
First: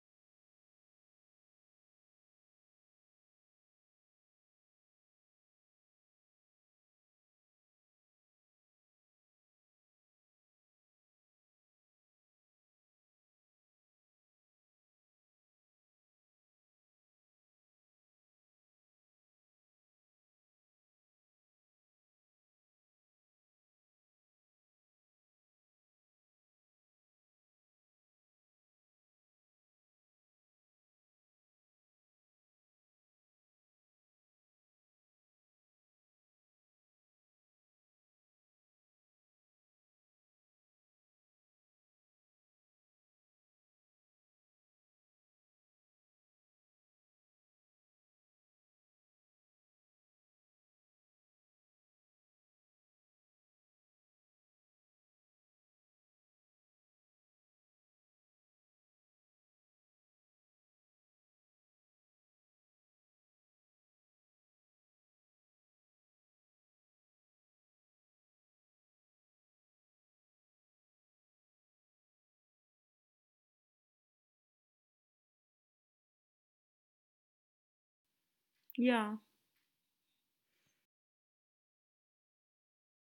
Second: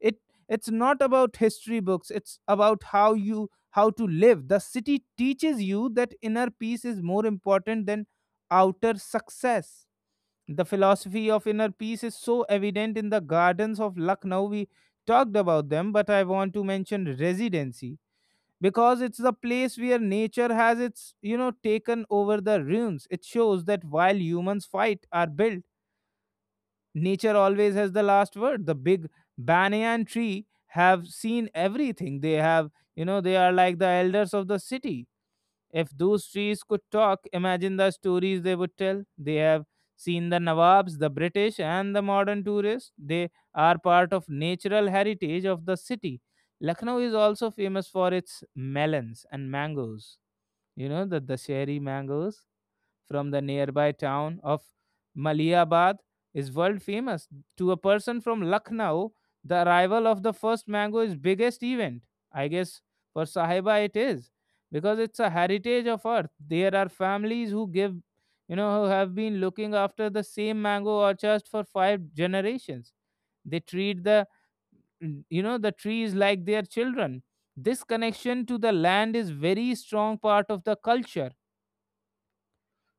Speaker 1: It it's not about history books, it's about how you how to live. The city teaches you that inner peace is more important than outer success. The philosophy of inner peace is so evident in the gardens of Lucknow. We talked about them, but I want to mention residency because it's the place where nature has its, you know, taken over the ruins. It shows that while humans fight or build, nature always has the last word. The big banyan tree have seen everything. They have, you know, they are like the elders of the city. If those trees could talk, imagine the stories they would tell. They have seen the Nawabs, the British, and the modern tourists. They are part of natural heritage of the city. Lucknow is also famous for its melons and mangoes. You know the Dasheri mangoes from the nearby town of Maliabad is world famous. To a person from Lucknow, the arrival of the first mango is biggest event. I guess for Sahiba it is, because it's a heritage of earth. There are families who give, you know, who have been looking after the same mango orchard for five generations. They treat the, you know, the trees like their children. This connection to the
Speaker 2: Yeah.
Speaker 1: land is very strong part of the culture.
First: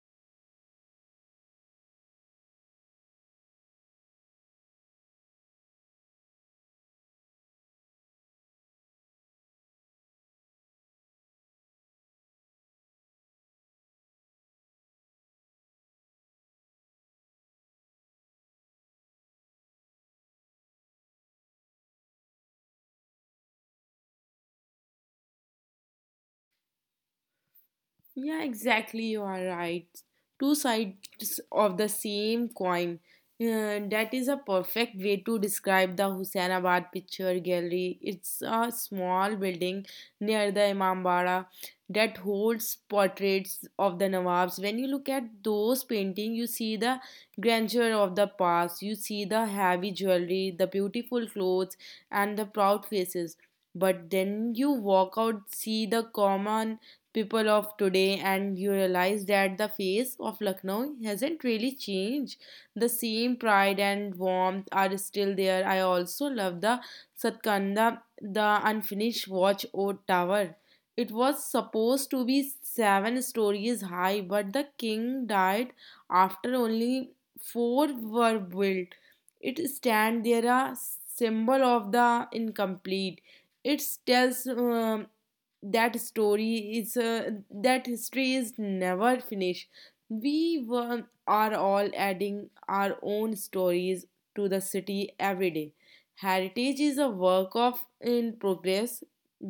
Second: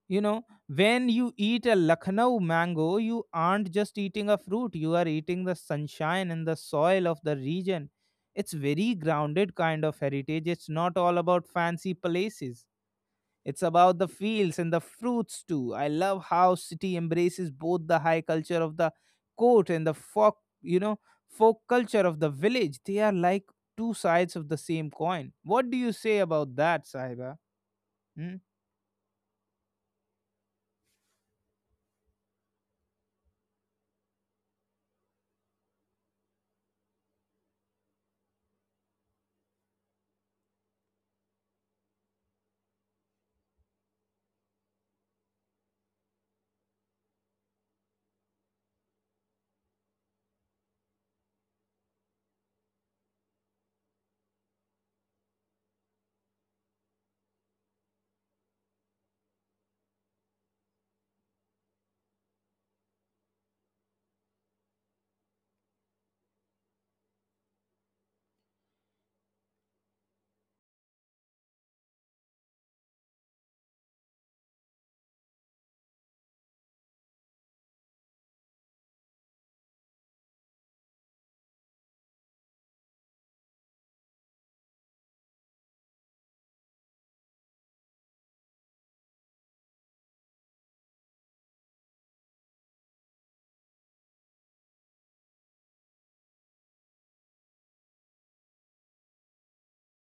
Speaker 1: You know, when you eat a Lucknow mango, you aren't just eating a fruit, you are eating the sunshine and the soil of the region. It's very grounded kind of heritage. It's not all about fancy palaces. It's about the fields and the fruits too. I love how city embraces both the high culture of the court and the folk, you know, folk culture of the village. They are like two sides of the same coin. What do you say about that, Sahiba? Hmm?
Speaker 2: Yeah, exactly. You are right. Two sides of the same coin. Uh, that is a perfect way to describe the Hussainabad Picture Gallery. It's a small building near the Imambara that holds portraits of the Nawabs. When you look at those paintings, you see the grandeur of the past, you see the heavy jewelry, the beautiful clothes, and the proud faces. But then you walk out, see the common people of today, and you realize that the face of Lucknow hasn't really changed. The same pride and warmth are still there. I also love the Satkanda, the unfinished watch or tower. It was supposed to be seven stories high, but the king died after only four were built. It stand there a symbol of the incomplete. It tells, um, that story is, uh, that history is never finished. We were, are all adding our own stories to the city every day. Heritage is a work of in progress.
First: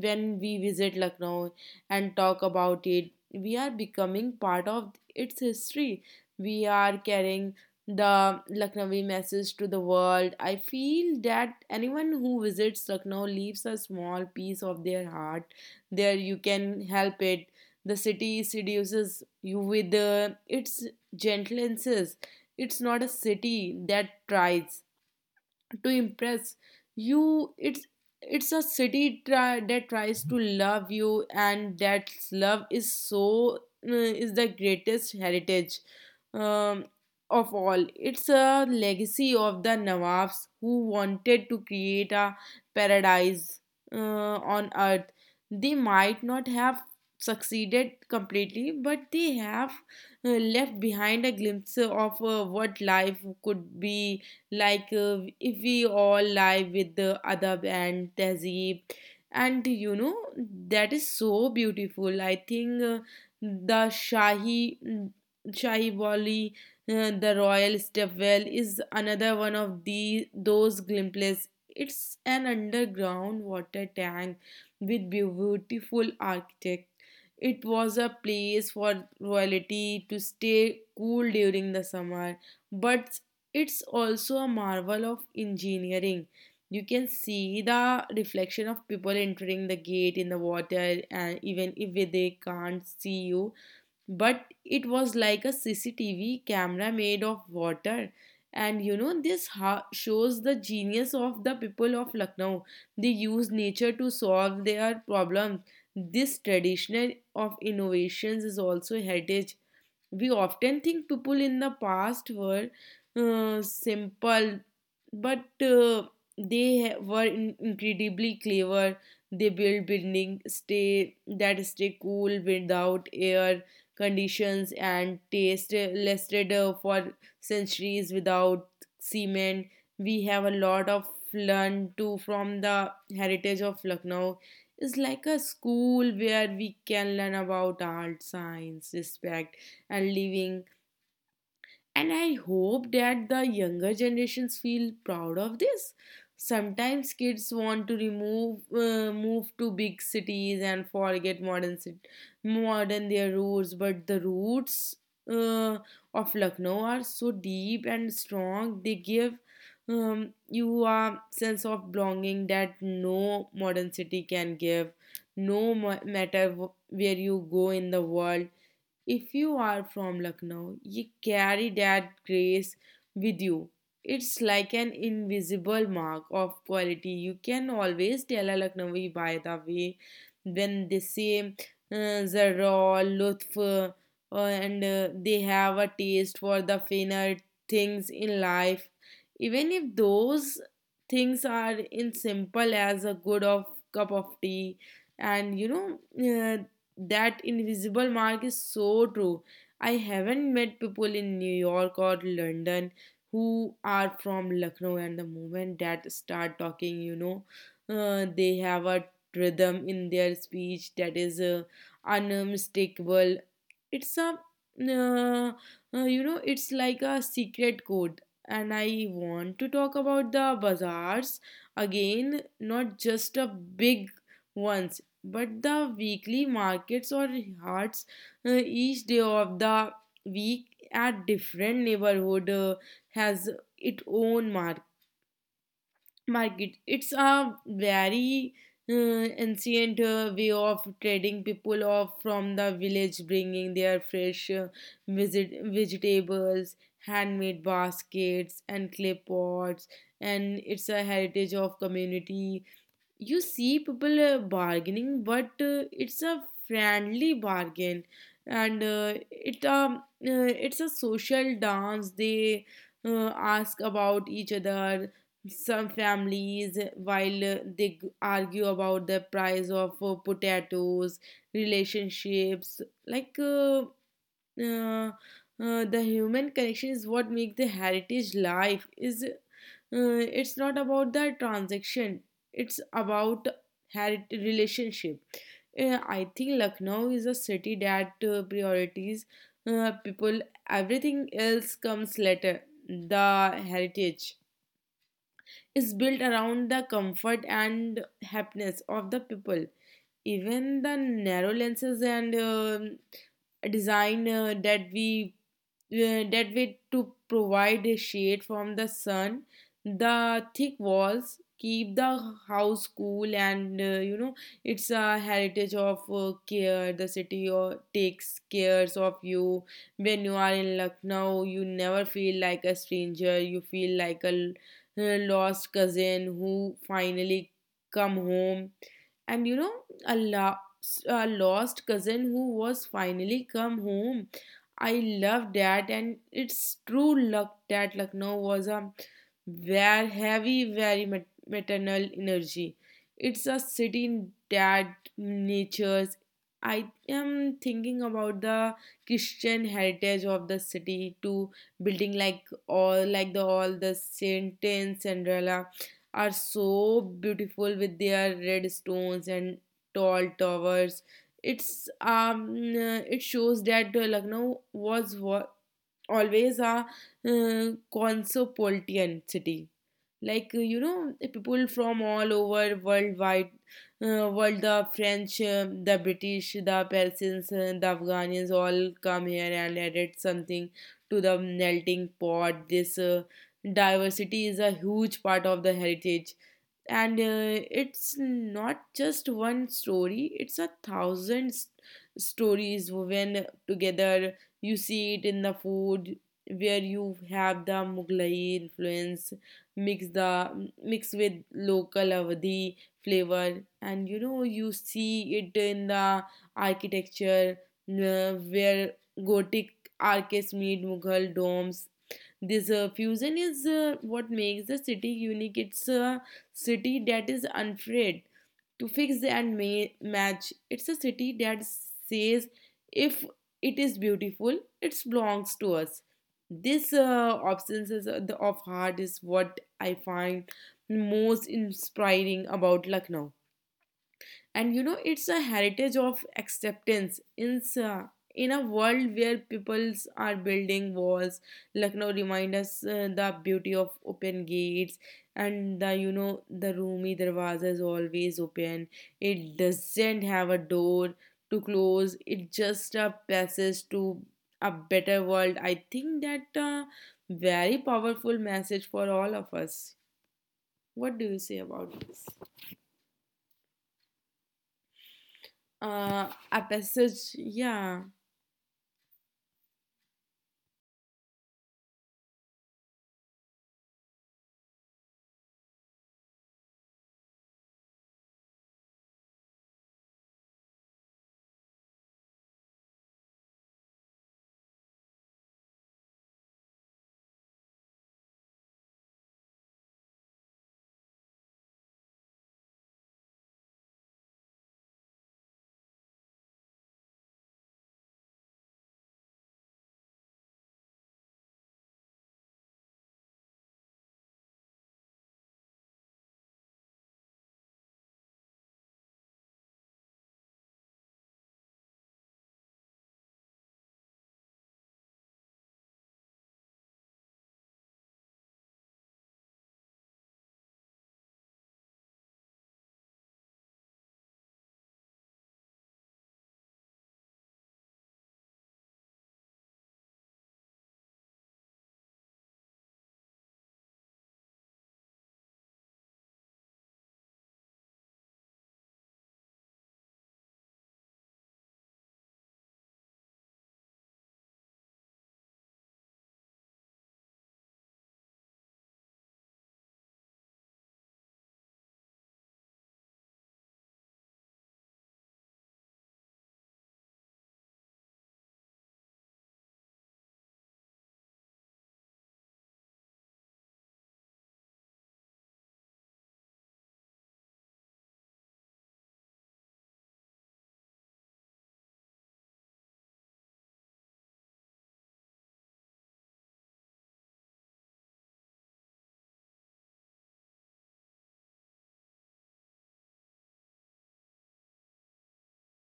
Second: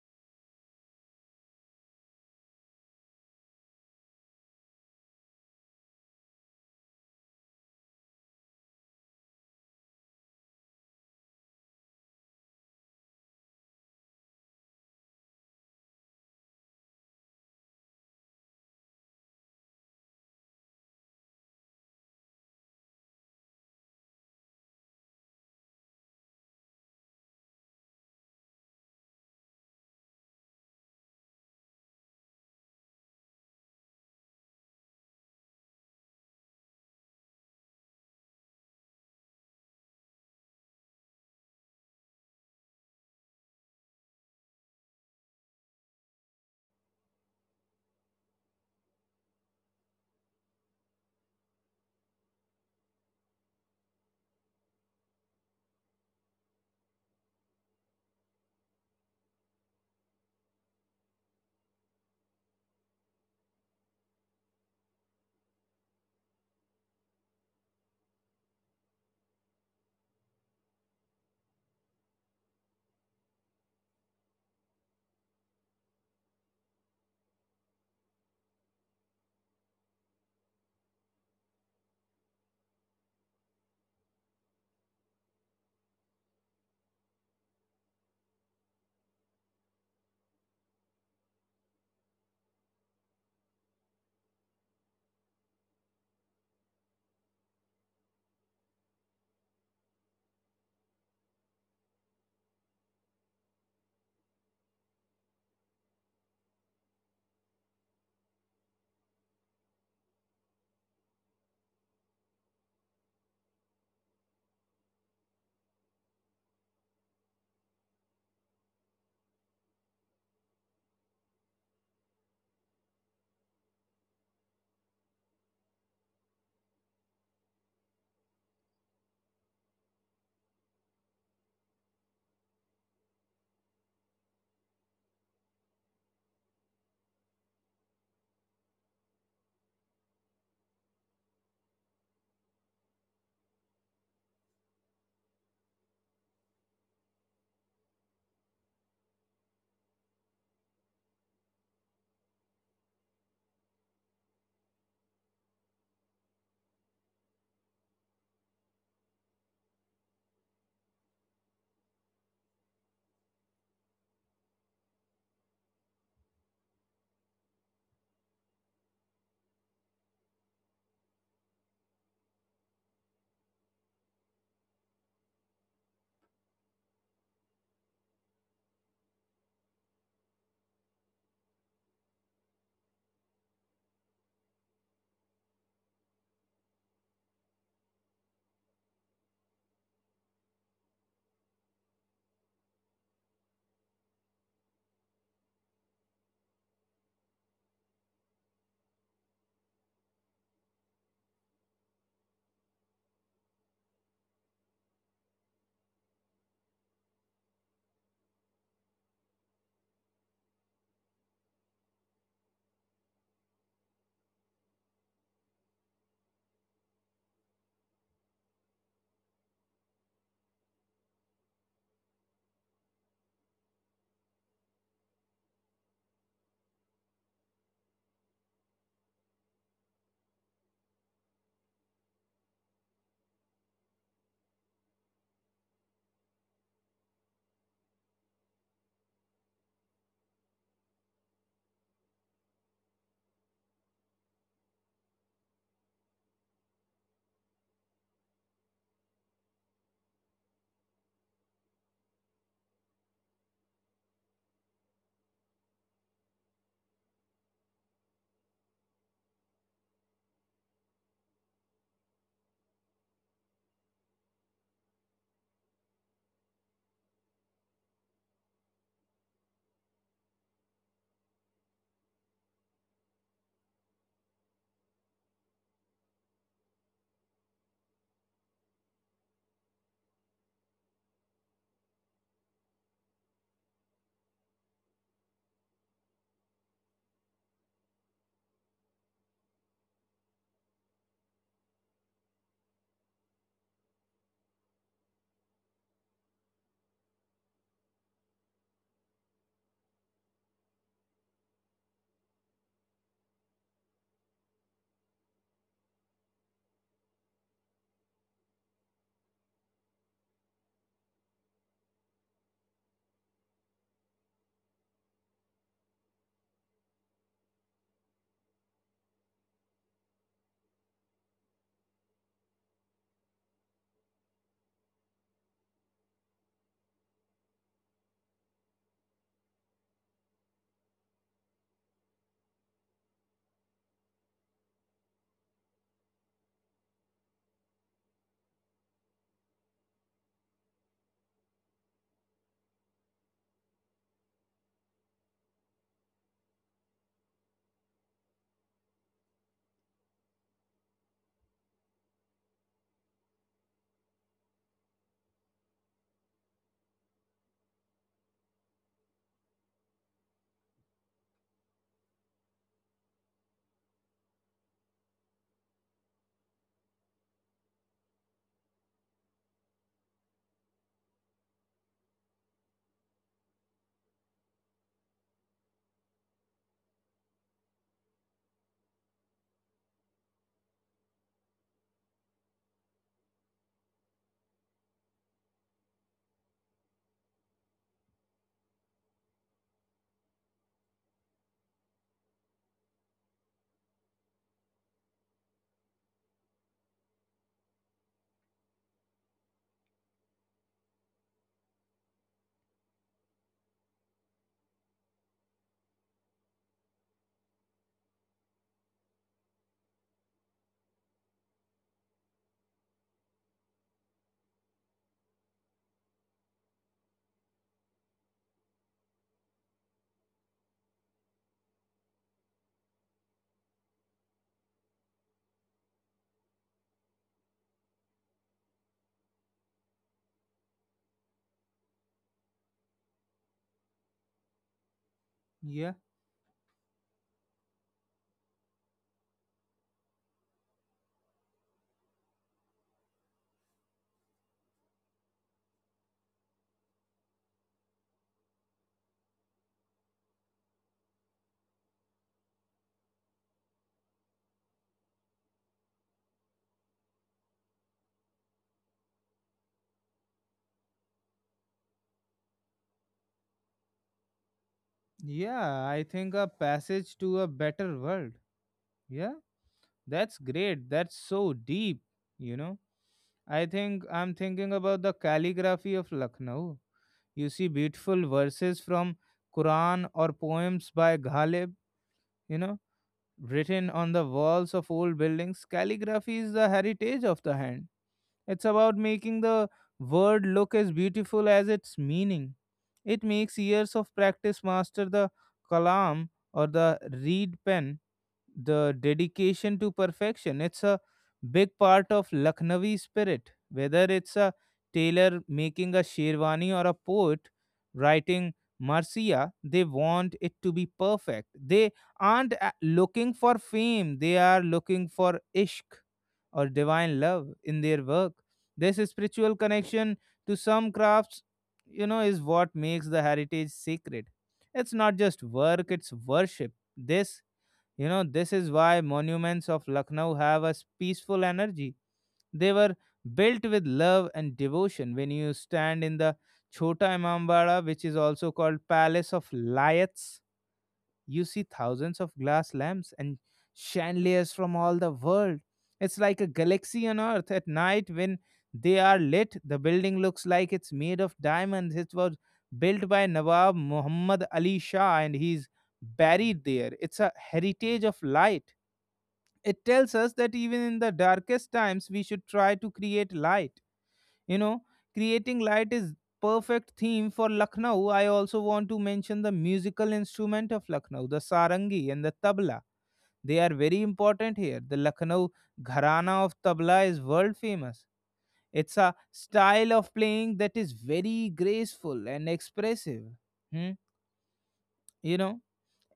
Speaker 2: When we visit lucknow and talk about it, we are becoming part of its history. We are carrying the Lucknowi message to the world. I feel that anyone who visits Lucknow leaves a small piece of their heart. There you can help it. The city seduces you with uh, its gentleness. It's not a city that tries to impress you. It's it's a city try, that tries to love you, and that love is so, uh, is the greatest heritage um, of all. It's a legacy of the nawabs who wanted to create a paradise uh, on earth. They might not have succeeded completely, but they have uh, left behind a glimpse of uh, what life could be like uh, if we all live with the adab and tehzeeb. And you know, that is so beautiful. I think, uh, the shahi shahi wali uh, the royal stepwell is another one of the those glimpses. It's an underground water tank with beautiful architect. It was a place for royalty to stay cool during the summer, but it's also a marvel of engineering. You can see the reflection of people entering the gate in the water, and even if they can't see you. But it was like a C C T V camera made of water. And you know, this ho- shows the genius of the people of Lucknow. They use nature to solve their problems. This tradition of innovations is also heritage. We often think people in the past were uh, simple, but uh, they ha- were in- incredibly clever. They built buildings stay that stay cool without air conditions, and taste lasted uh, for centuries without cement. We have a lot of learn too from the heritage of Lucknow. It's like a school where we can learn about art, science, respect, and living. And I hope that the younger generations feel proud of this. Sometimes kids want to remove uh, move to big cities and forget modern cit- modern their roots, but the roots uh, of Lucknow are so deep and strong. They give, um, you a sense of belonging that no modern city can give. No ma- matter wh- where you go in the world, if you are from Lucknow, you carry that grace with you. It's like an invisible mark of quality. You can always tell a Lucknowi by the way when they say, uh, Zara, Lutf, uh, and uh, they have a taste for the finer things in life. Even if those things are in simple as a good of cup of tea. And you know, uh, that invisible mark is so true. I haven't met people in New York or London who are from Lucknow, and the moment that start talking, you know, uh, they have a rhythm in their speech that is, uh, unmistakable. It's a, uh, uh, you know, it's like a secret code. And I want to talk about the bazaars again, not just a big ones but the weekly markets or hearts uh, each day of the week at different neighborhood uh, has its own mark- market. It's a very uh, ancient uh, way of trading, people off from the village bringing their fresh uh, visit vegetables, handmade baskets and clay pots. And it's a heritage of community. You see people uh, bargaining, but uh, it's a friendly bargain. And uh, it um uh, it's a social dance. They uh, ask about each other, some families, while uh, they g- argue about the price of uh, potatoes. Relationships, like uh, uh, uh, the human connection is what makes the heritage life. Is uh, it's not about the transaction, it's about heritage relationship. Uh, I think Lucknow is a city that uh, priorities uh, people. Everything else comes later. The heritage is built around the comfort and happiness of the people. Even the narrow lenses and um design uh, that we uh, that way to provide a shade from the sun. The thick walls keep the house cool, and uh, you know, it's a heritage of uh, care. The city or takes cares of you. When you are in Lucknow, you never feel like a stranger. You feel like a uh, lost cousin who finally come home, and you know, a, lo- a lost cousin who was finally come home. I love that, and it's true luck that Lucknow was a very heavy, very mat- maternal energy. It's a city in that natures. I am thinking about the Christian heritage of the city too. Building like all, like the all the Saint and Cinderella, are so beautiful with their red stones and tall towers. It's um uh, it shows that uh, Lucknow was wa- always a uh, cosmopolitan city. Like uh, you know, people from all over worldwide, uh, world, the French, uh, the British, the Persians, uh, the Afghans all come here and added something to the melting pot. This uh, diversity is a huge part of the heritage. And uh, it's not just one story, it's a thousand s- stories woven together. You see it in the food, where you have the Mughlai influence mix the mix with local Awadhi flavor. And you know, you see it in the architecture, uh, where Gothic arches meet Mughal domes. This uh, fusion is uh, what makes the city unique. It's a city that is unafraid to fix and ma- match. It's a city that says if it is beautiful, it belongs to us. This uh, absence is- of heart is what I find most inspiring about Lucknow. And you know, it's a
Speaker 1: Yeah.
Speaker 2: heritage of acceptance in s- uh, in a world where peoples are building walls, Lucknow reminds us uh, the beauty of open gates. And the, you know, the roomy darwaza is always open. It doesn't have a door to close, it just a passage to a better world. I think that uh, very powerful message for all of us. What do you say about this?
Speaker 1: Yeah, I think a
Speaker 2: uh, a
Speaker 1: passage to a
Speaker 2: passage.
Speaker 1: better world.
Speaker 2: Yeah.
Speaker 1: Yeah, that's great. That's so deep, you know. I think I'm thinking about the calligraphy of Lucknow. You see beautiful verses from Quran or poems by Ghalib, you know, written on the walls of old buildings. Calligraphy is the heritage of the hand. It's about making the word look as beautiful as its meaning. It makes years of practice master the kalam or the reed pen, the dedication to perfection. It's a big part of Lucknowi spirit, whether it's a tailor making a sherwani or a poet writing marcia. They want it to be perfect. They aren't a- looking for fame, they are looking for ishq or divine love in their work. This spiritual connection to some crafts, you know, is what makes the heritage sacred. It's not just work, it's worship. This, you know, this is why monuments of Lucknow have a peaceful energy. They were built with love and devotion. When you stand in the Chota Imambara, which is also called Palace of Lights, you see thousands of glass lamps and chandeliers from all the world. It's like a galaxy on Earth. At night, when they are lit, the building looks like it's made of diamonds. It was built by Nawab Muhammad Ali Shah and he's buried there. It's a heritage of light. It tells us that even in the darkest times, we should try to create light. You know, creating light is perfect theme for Lucknow. I also want to mention the musical instrument of Lucknow, the sarangi and the tabla. They are very important here. The Lucknow gharana of tabla is world famous. It's a style of playing that is very graceful and expressive. Hmm, you know,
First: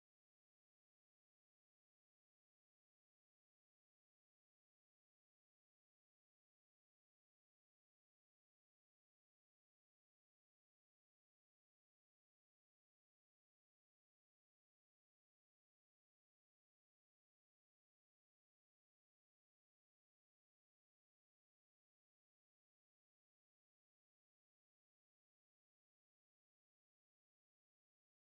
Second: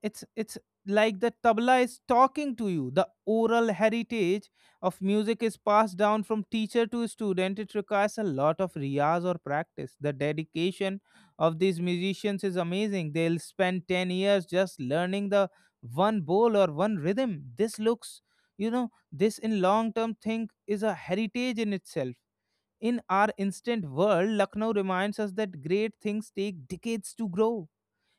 Speaker 1: it's it's like the tabla is talking to you. The oral heritage of music is passed down from teacher to student. It requires a lot of riyaz or practice. The dedication of these musicians is amazing. They'll spend ten years just learning the one bowl or one rhythm. This looks, you know, this in long term thing is a heritage in itself. In our instant world Lucknow reminds us that great things take decades to grow.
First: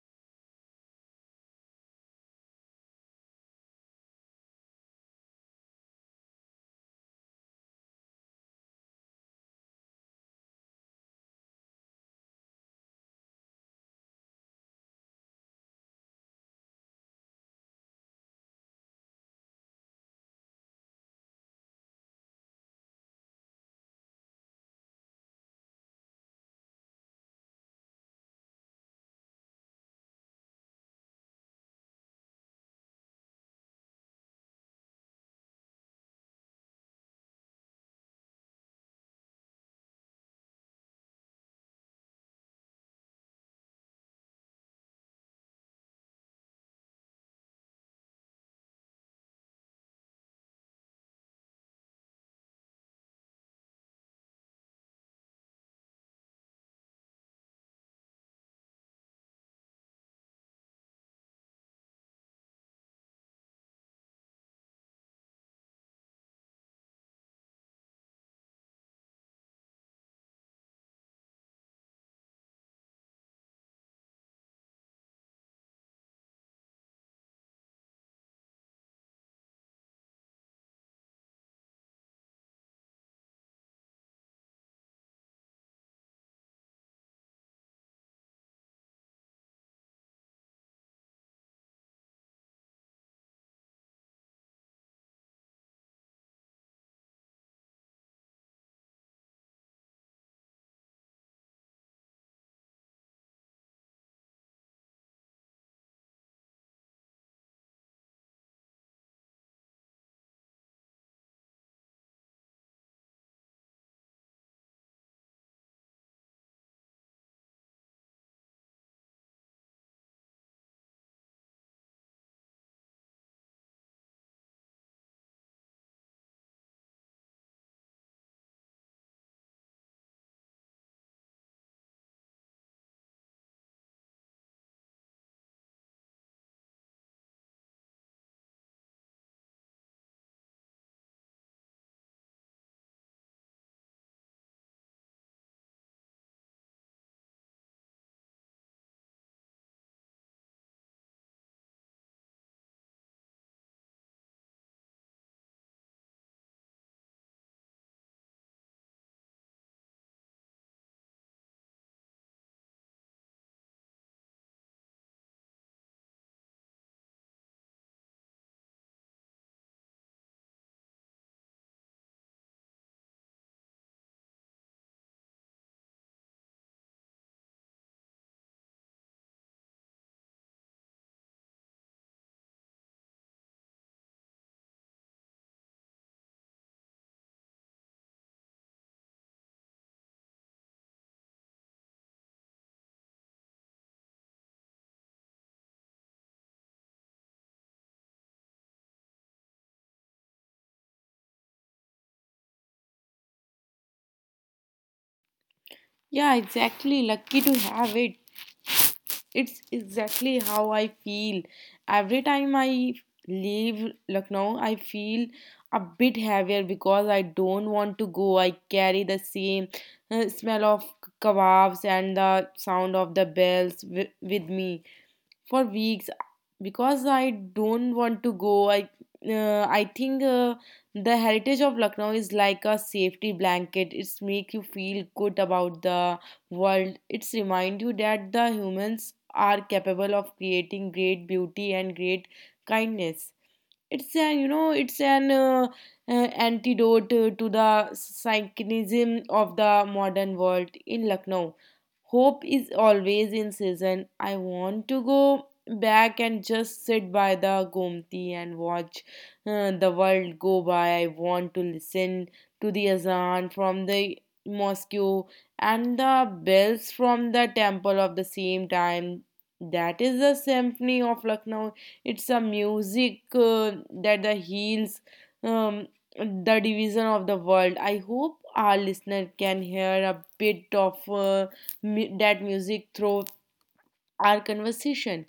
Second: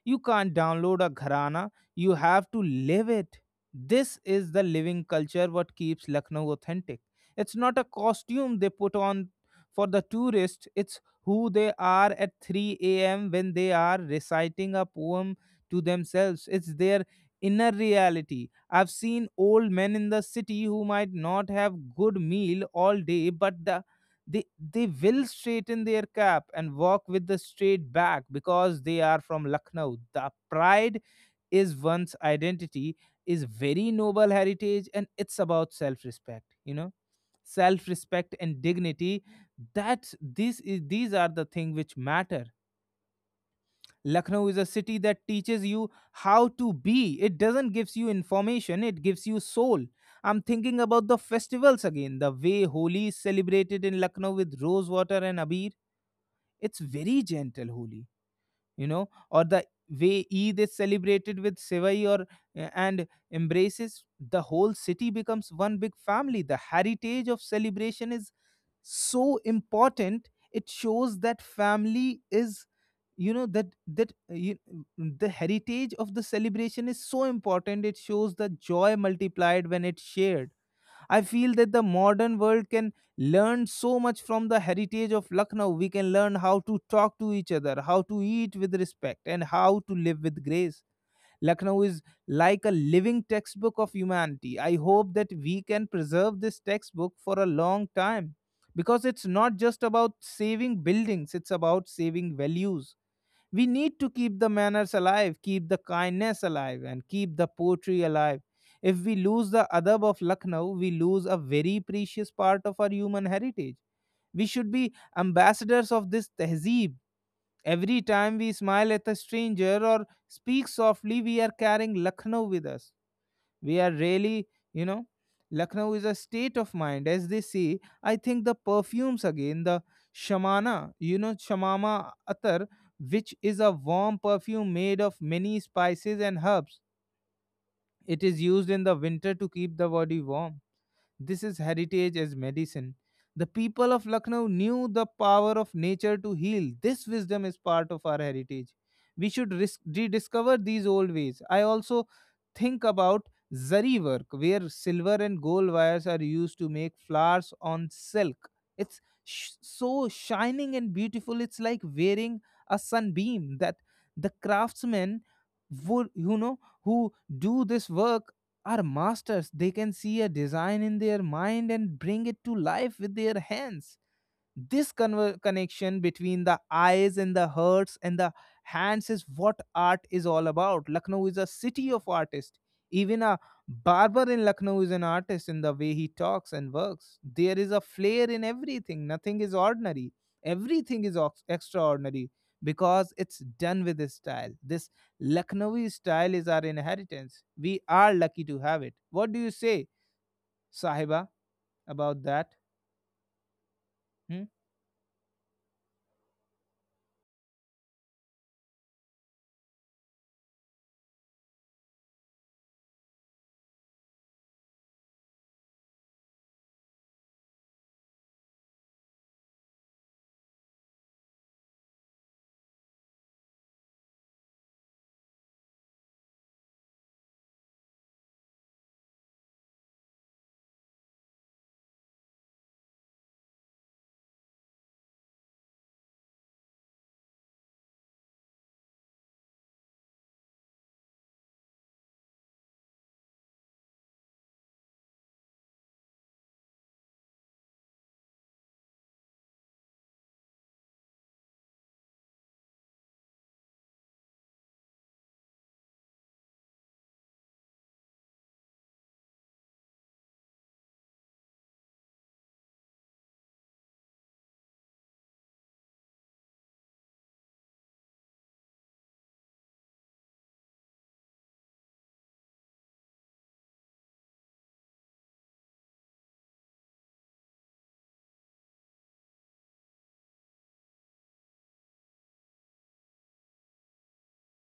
Speaker 1: You can't download a gharana, you have to live it. This is the living culture what keeps Lucknow authentic. It's not a costume they put on for the tourist, it's who they are at three a m when they are reciting a poem to themselves. It's their inner reality. I've seen old men in the city who might not have good meal all day, but the they they will straighten their cap and walk with the straight back because they are from Lucknow. The pride is one's identity is very noble heritage, and it's about self-respect, you know, self-respect and dignity. That this is these are the thing which matter. Lucknow is a city that teaches you how to be. It doesn't gives you information, it gives you soul. I'm thinking about the festivals again, the way Holi is celebrated in Lucknow with rose water and abir. It's very gentle Holi, you know, or the way Eid is celebrated with sevai or and embraces. The whole city becomes one big family. The heritage of celebration is so important. It shows that family is you know that that uh, you, mm, the heritage of the celebration is so important. It shows the joy multiplied when it's shared. I feel that the modern world can learn so much from the heritage of Lucknow. We can learn how to talk to each other, how to eat with respect, and how to live with grace. Lucknow is like a living textbook of humanity. I hope that we can preserve this textbook for a long time, because it's not just about saving buildings, it's about saving values. We need to keep the manners alive, keep the kindness alive, and keep the poetry alive. If we lose the adab of Lucknow, we lose a very precious part of our human heritage. We should be ambassadors of this tehzeeb. Every time we smile at a stranger or speak softly, we are carrying Lucknow with us. We are really, you know, Lucknow is a state of mind, as they say. I think the perfumes again, the Shamana, you know, Shamama Atar, which is a warm perfume made of many spices and herbs. It is used in the winter to keep the body warm. This is heritage as medicine. The people of Lucknow knew the power of nature to heal. This wisdom is part of our heritage. We should ris- rediscover these old ways. I also think about zari work, where silver and gold wires are used to make flowers on silk. It's sh- so shining and beautiful. It's like wearing a sunbeam that the craftsmen would, you know, who do this work are masters. They can see a design in their mind and bring it to life with their hands. This conver- connection between the eyes and the hearts and the hands is what art is all about. Lucknow is a city of artists. Even a barber in Lucknow is an artist in the way he talks and works. There is a flair in everything. Nothing is ordinary. Everything is ox- extraordinary because it's done with this style. This Lucknowi style is our inheritance. We are lucky to have it. What do you say, Sahiba, about that? Hmm?
Speaker 2: Yeah, exactly. Lucky to have it. It's exactly how I feel. Every time I leave Lucknow, I feel a bit heavier because I don't want to go. I carry the same uh, smell of kebabs and the sound of the bells wi- with me for weeks because I don't want to go. I uh, I think uh, the heritage of Lucknow is like a safety blanket. It's make you feel good about the world. It's remind you that the humans are capable of creating great beauty and great kindness. It's an, you know, it's an uh, uh, antidote uh, to the cynicism of the modern world. In Lucknow, hope is always in season. I want to go back and just sit by the Gomti and watch uh, the world go by. I want to listen to the azan from the mosque and the bells from the temple of the same time. That is the symphony of Lucknow. It's a music uh, that the heals um, the division of the world. I hope our listener can hear a bit of. Uh, mu- that music through our conversation.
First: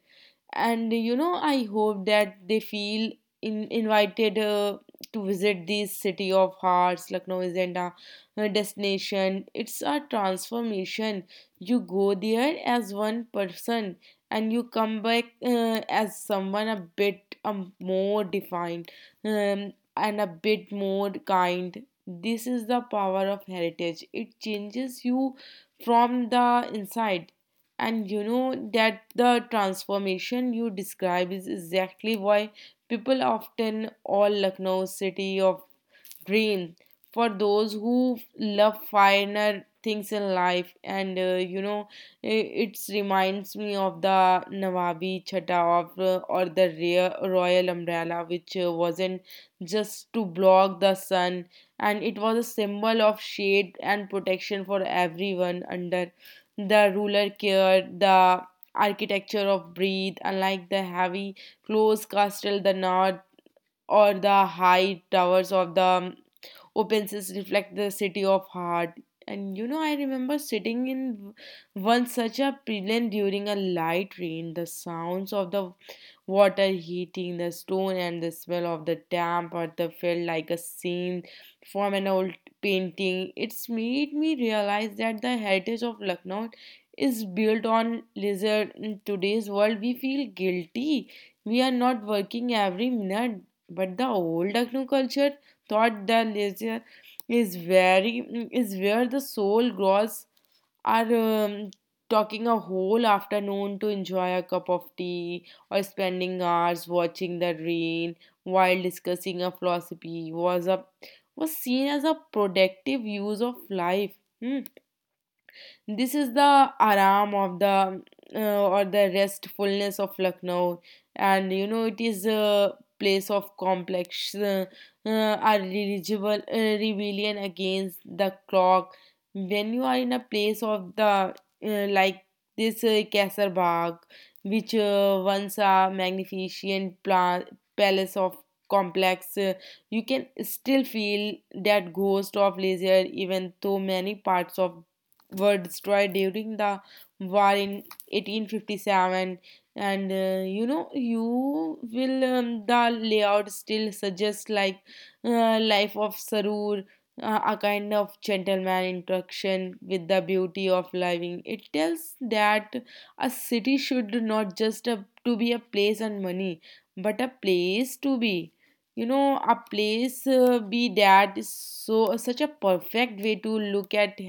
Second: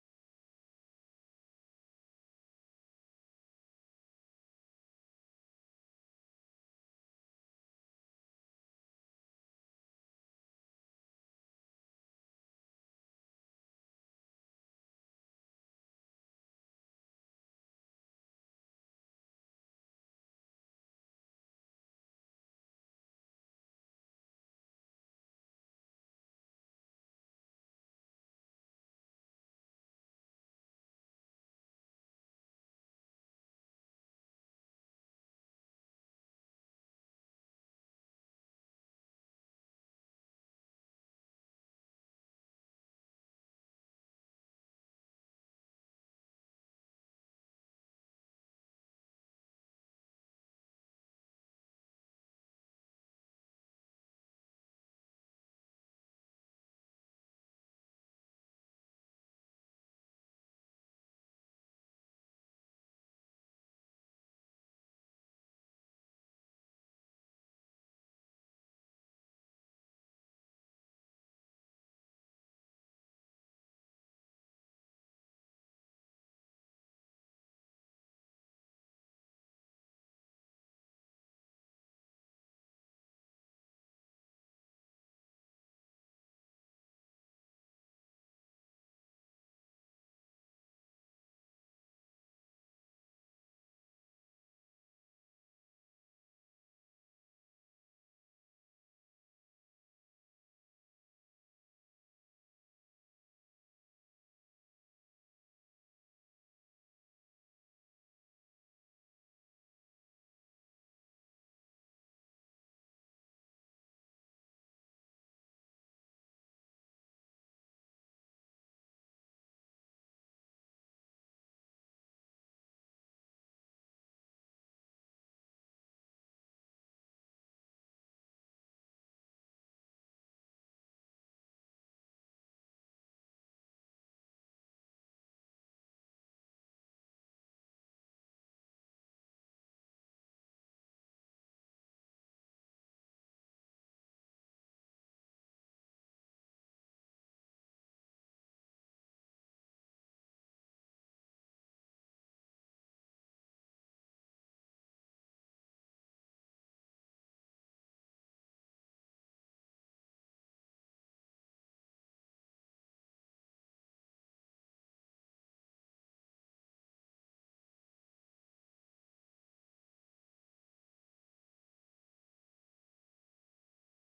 Speaker 2: And you know, I hope that they feel in, invited uh, to visit this city of hearts. Lucknow isn't a a destination, it's a transformation. You go there as one person and you come back uh, as someone a bit um, more defined um, and a bit more kind. This is the power of heritage, it changes you from the inside. And you know that the transformation you describe is exactly why people often all Lucknow city of dream, for those who love finer things in life. And uh, you know, i- it reminds me of the nawabi chata of, uh, or the rea- royal umbrella, which uh, wasn't just to block the sun, and it was a symbol of shade and protection for everyone under the ruler care. The architecture of breathe, unlike the heavy close castle the north or the high towers of the Opens, reflect the city of heart. And you know, I remember sitting in one such a pavilion during a light rain. The sounds of the water heating the stone and the smell of the damp earth felt like a scene from an old painting. It's made me realize that the heritage of Lucknow is built on lizard. In today's world we feel guilty we are not working every minute, but the old Lucknow culture thought the leisure is very, is where the soul grows. Are um, talking a whole afternoon to enjoy a cup of tea or spending hours watching the rain while discussing a philosophy was a, was seen as a productive use of life. Hmm. This is the aram of the uh, or the restfulness of Lucknow, and you know it is a place of complex, uh, uh, irreligible uh, rebellion against the clock. When you are in a place of the uh, like this uh, Kaisar Bagh, which uh, once a magnificent pla- palace of complex, uh, you can still feel that ghost of leisure, even though many parts of were destroyed during the war in eighteen fifty-seven. And uh, you know, you will um, the layout still suggests like uh, life of sarur, uh, a kind of gentleman interaction with the beauty of living. It tells that a city should not just a, to be a place and money, but a place to be, you know, a place uh, be. That is so such a perfect way to look at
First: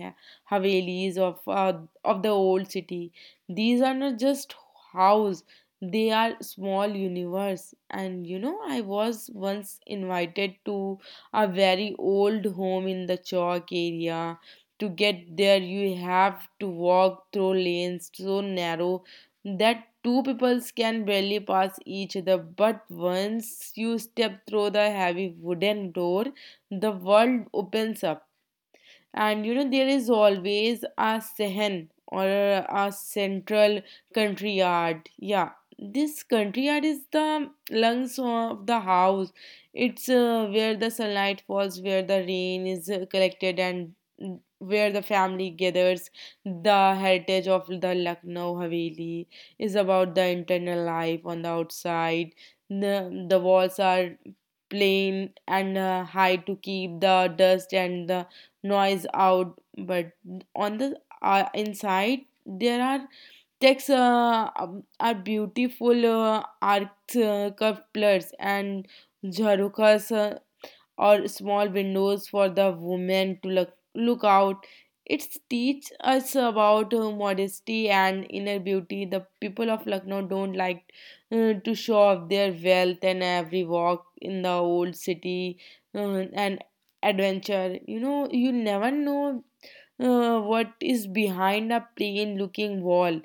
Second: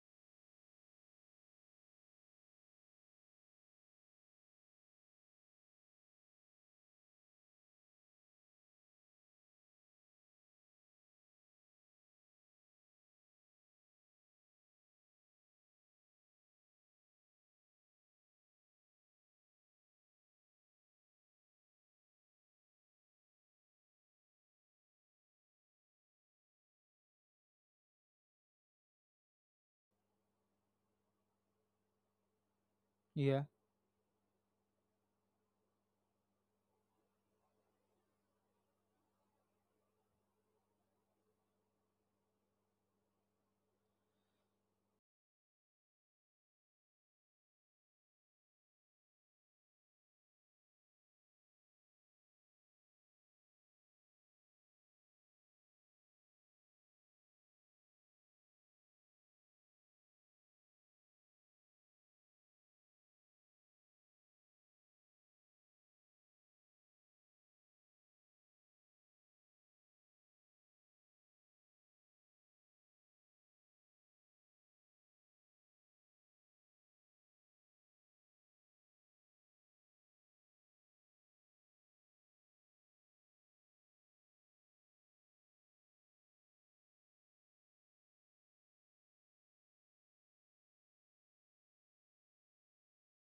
Speaker 2: Havelis of uh, of the old city. These are not just house; they are small universe. And you know, I was once invited to a very old home in the Chowk area. To get there, you have to walk through lanes so narrow that two peoples can barely pass each other. But once you step through the heavy wooden door, the world opens up. And you know, there is always a sehen or a
Speaker 1: Yeah.
Speaker 2: central country yard. Yeah, this country yard is the lungs of the house. It's uh, where the sunlight falls, where the rain is uh, collected, and where the family gathers. The heritage of the Lucknow haveli is about the internal life. On the outside the, the walls are plain and uh, high to keep the dust and the noise out, but on the uh, inside there are texts uh, um, are beautiful uh, art, uh, couplets and jharukas, or small windows for the women to look, look out. It teaches us about uh, modesty and inner beauty. The people of Lucknow don't like uh, to show off their wealth, and every walk in the old city uh, and adventure. You know, you never know uh, what is behind a plain looking wall.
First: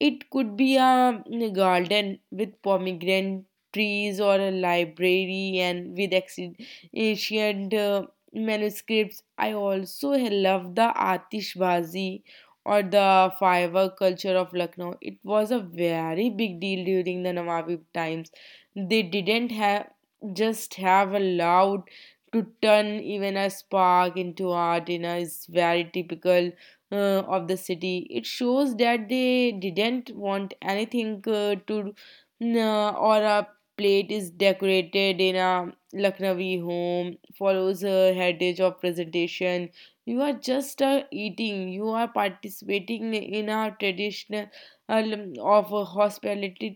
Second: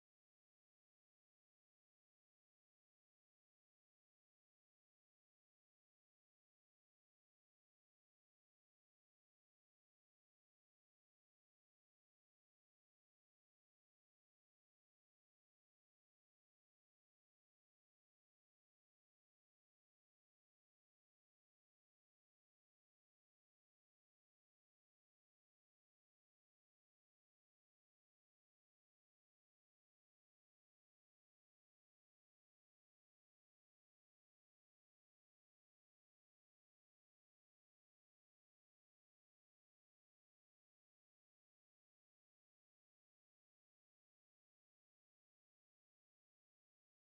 Speaker 2: It could be a mm, garden with pomegranate trees, or a library and with exi- ancient uh, manuscripts. I also love the Atishbazi, or the firework culture of Lucknow. It was a very big deal during the Nawabi times. They didn't have just have allowed to turn even a spark into art in a is very typical uh, of the city. It shows that they didn't want anything uh, to uh, or a plate is decorated in a Lucknowi home, follows a heritage of presentation. You are just uh, eating. You are participating in a traditional uh, of a hospitality.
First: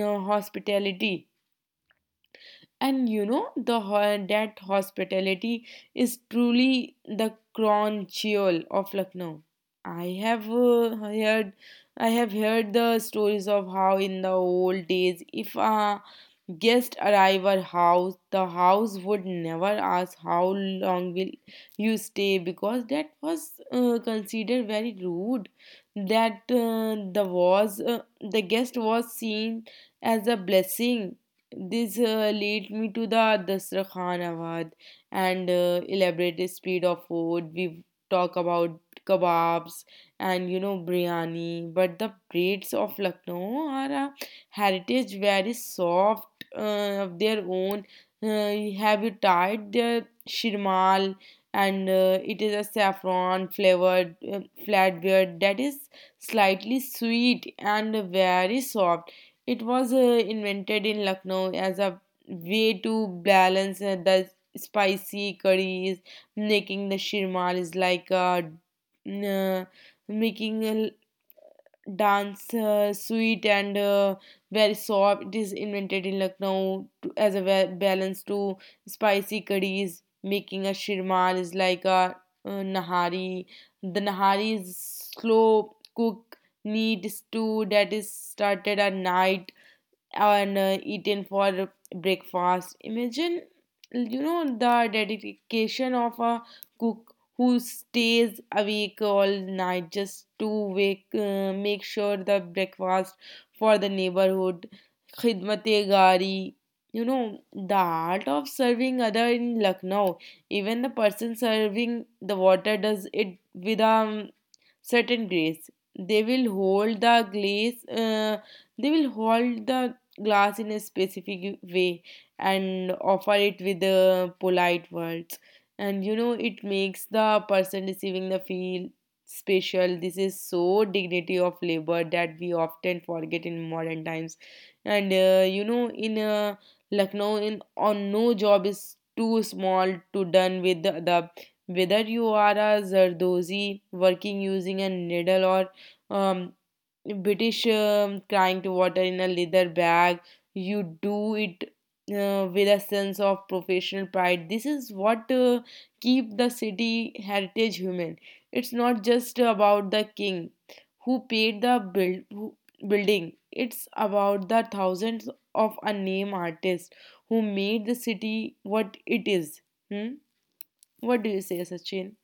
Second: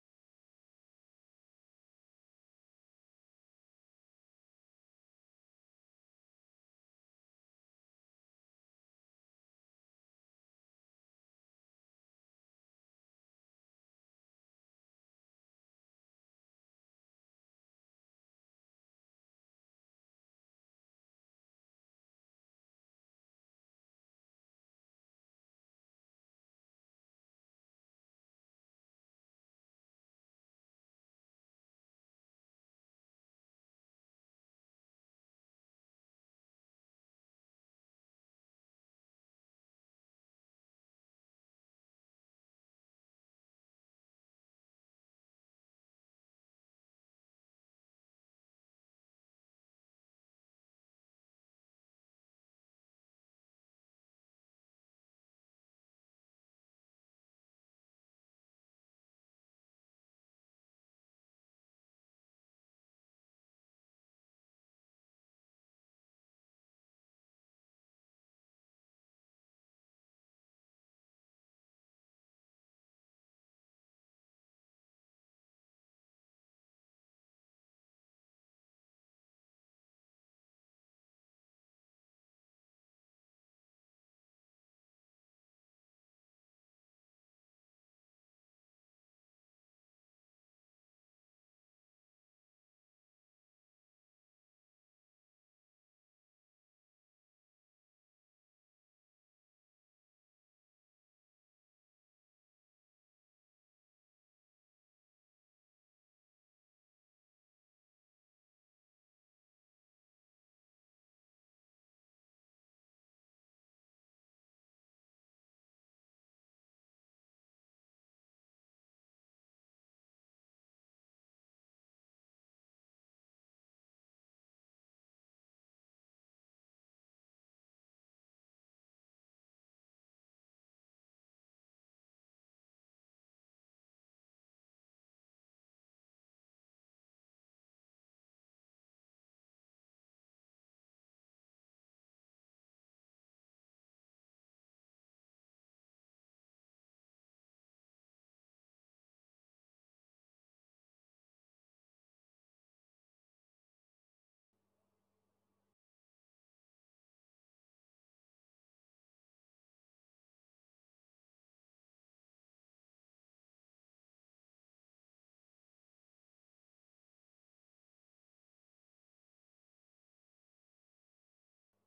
Speaker 2: No hospitality. And you know, the ho- that hospitality is truly the crown jewel of Lucknow. I have uh, heard, I have heard the stories of how in the old days, if a guest arrive at house, the house would never ask how long will you stay, because that was uh, considered very rude. That uh, the was uh, the guest was seen as a blessing. This uh, lead me to the Dasrakhan Awad and uh, elaborate speed of food. We talk about kebabs and, you know, biryani, but the plates of Lucknow are a heritage very soft uh, of their own. Uh, have you tried their shirmal? And uh, it is a saffron flavored uh, flatbread that is slightly sweet and very soft. It was uh, invented in Lucknow as a way to balance uh, the spicy curries. Making the shirmal is like a, uh, making a dance uh, sweet and uh, very soft. It is invented in Lucknow to, as a ba- balance to spicy curries. Making a shirmal is like a uh, nahari. The nahari is slow cook neat stew that is started at night and uh, eaten for breakfast. Imagine, you know, the dedication of a cook who stays awake all night just to wake, uh, make sure the breakfast for the neighborhood. Khidmate gari. You know, the art of serving other in Lucknow. Even the person serving the water does it with a certain grace. They will hold the glass. Uh, they will hold the glass in a specific way and offer it with uh, polite words. And you know, it makes the person receiving the feel special. This is so dignity of labor that we often forget in modern times. And uh, you know, in uh, Lucknow, in on no job is too small to done with the, the whether you are a Zardozi working using a needle or um, British um, crying to water in a leather bag, you do it uh, with a sense of professional pride. This is what uh, keep the city heritage human. It's not just about the king who paid the build who, building. It's about the thousands of unnamed artists who made the city what it is. Hmm? What do you say, Sachin?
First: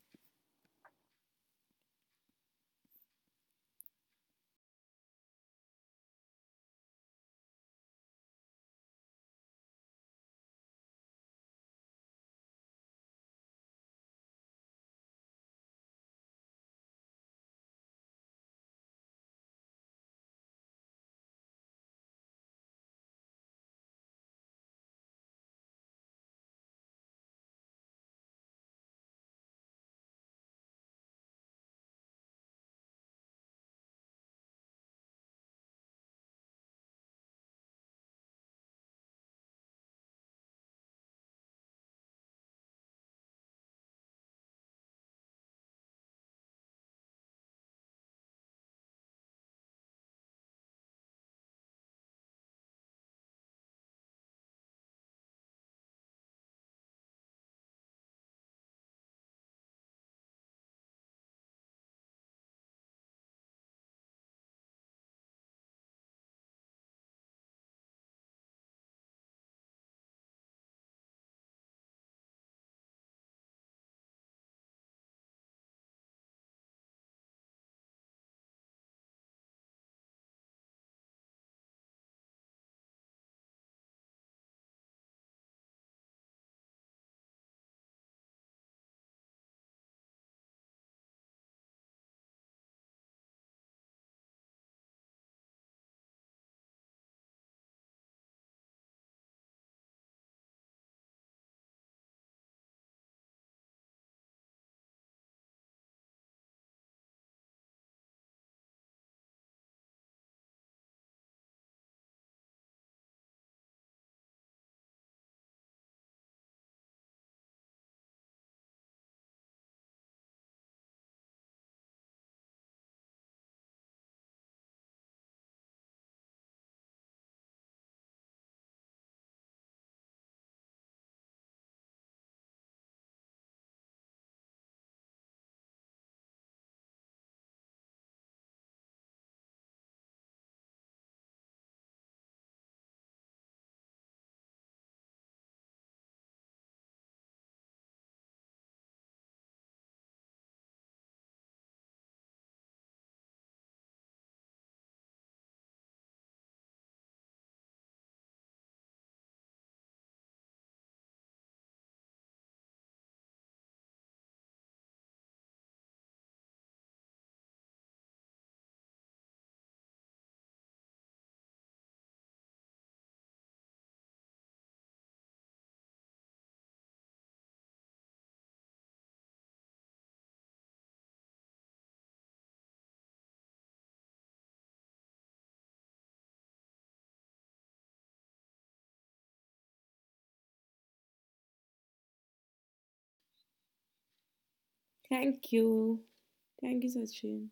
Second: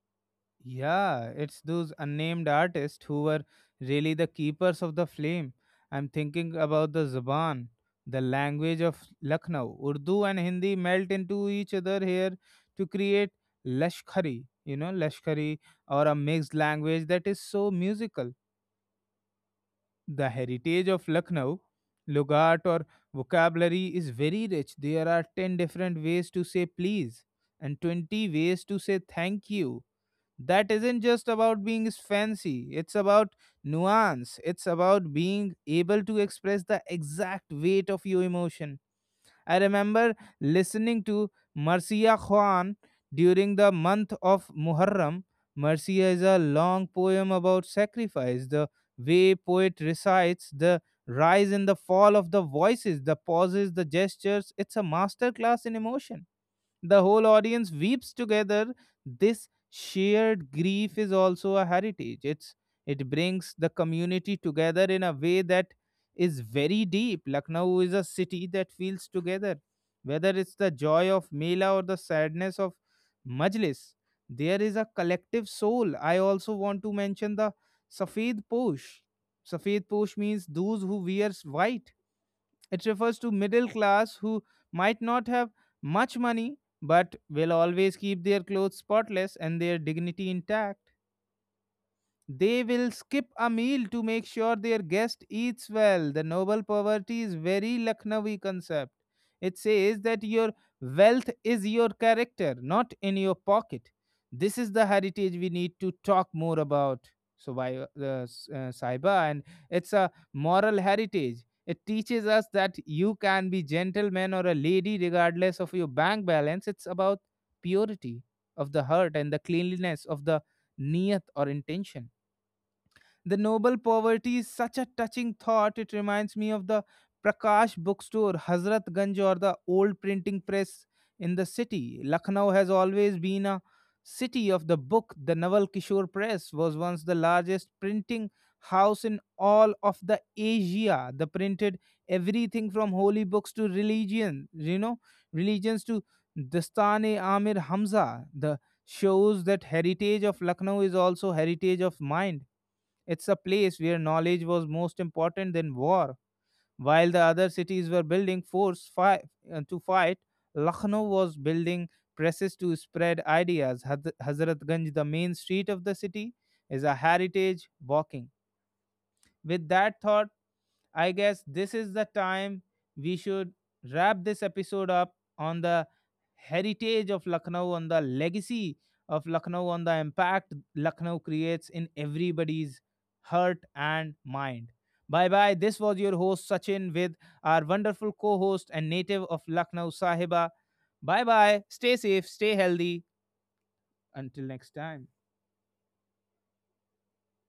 Speaker 1: Yeah, it's those unnamed artists who were really the keepers of the flame. I'm thinking about the Zaban, the language of Lucknow. Urdu and Hindi melt into each other here to create Lashkari, you know, Lashkari, or a mixed language that is so musical. The heritage of Lucknow, Lugat or vocabulary is very rich. There are ten different ways to say please and twenty ways to say thank you. That isn't just about being fancy. It's about nuance. It's about being able to express the exact weight of your emotion. I remember listening to Marcia Khan during the month of Muharram. Marcia is a long poem about sacrifice. The way poet recites, the rise and the fall of the voices, the pauses, the gestures, it's a masterclass in emotion. The whole audience weeps together. This shared grief is also a heritage. It's it brings the community together in a way that is very deep. Lucknow is a city that feels together. Whether it's the joy of Mela or the sadness of Majlis, there is a collective soul. I also want to mention the Safed Posh. Safed Posh means those who wears white. It refers to middle class who might not have much money but will always keep their clothes spotless and their dignity intact. They will skip a meal to make sure their guest eats well. The noble poverty is very Lucknowi concept. It says that your wealth is your character, not in your pocket. This is the heritage we need to talk more about. So, why uh, s- uh, Saiba, and it's a moral heritage. It teaches us that you can be gentleman or a lady regardless of your bank balance. It's about purity of the heart and the cleanliness of the niyat or intention. The noble poverty is such a touching thought. It reminds me of the Prakash bookstore, Hazrat Ganj, or the old printing press in the city. Lucknow has always been a city of the book. The Naval Kishore Press was once the largest printing house in all of the Asia. They printed everything from holy books to religion, you know, religions to Dastane Amir Hamza. The shows that heritage of Lucknow is also heritage of mind. It's a place where knowledge was most important than war. While the other cities were building force fi- uh, to fight, Lucknow was building presses to spread ideas. Haz- Hazratganj, the main street of the city, is a heritage walking. With that thought, I guess this is the time we should wrap this episode up on the heritage of Lucknow, on the legacy of Lucknow, on the impact Lucknow creates in everybody's heart and mind. Bye bye. This was your host Sachin with our wonderful co host and native of Lucknow, Sahiba. Bye bye. Stay safe, stay healthy. Until next time.
Speaker 2: Thank you. Thank you, Sachin.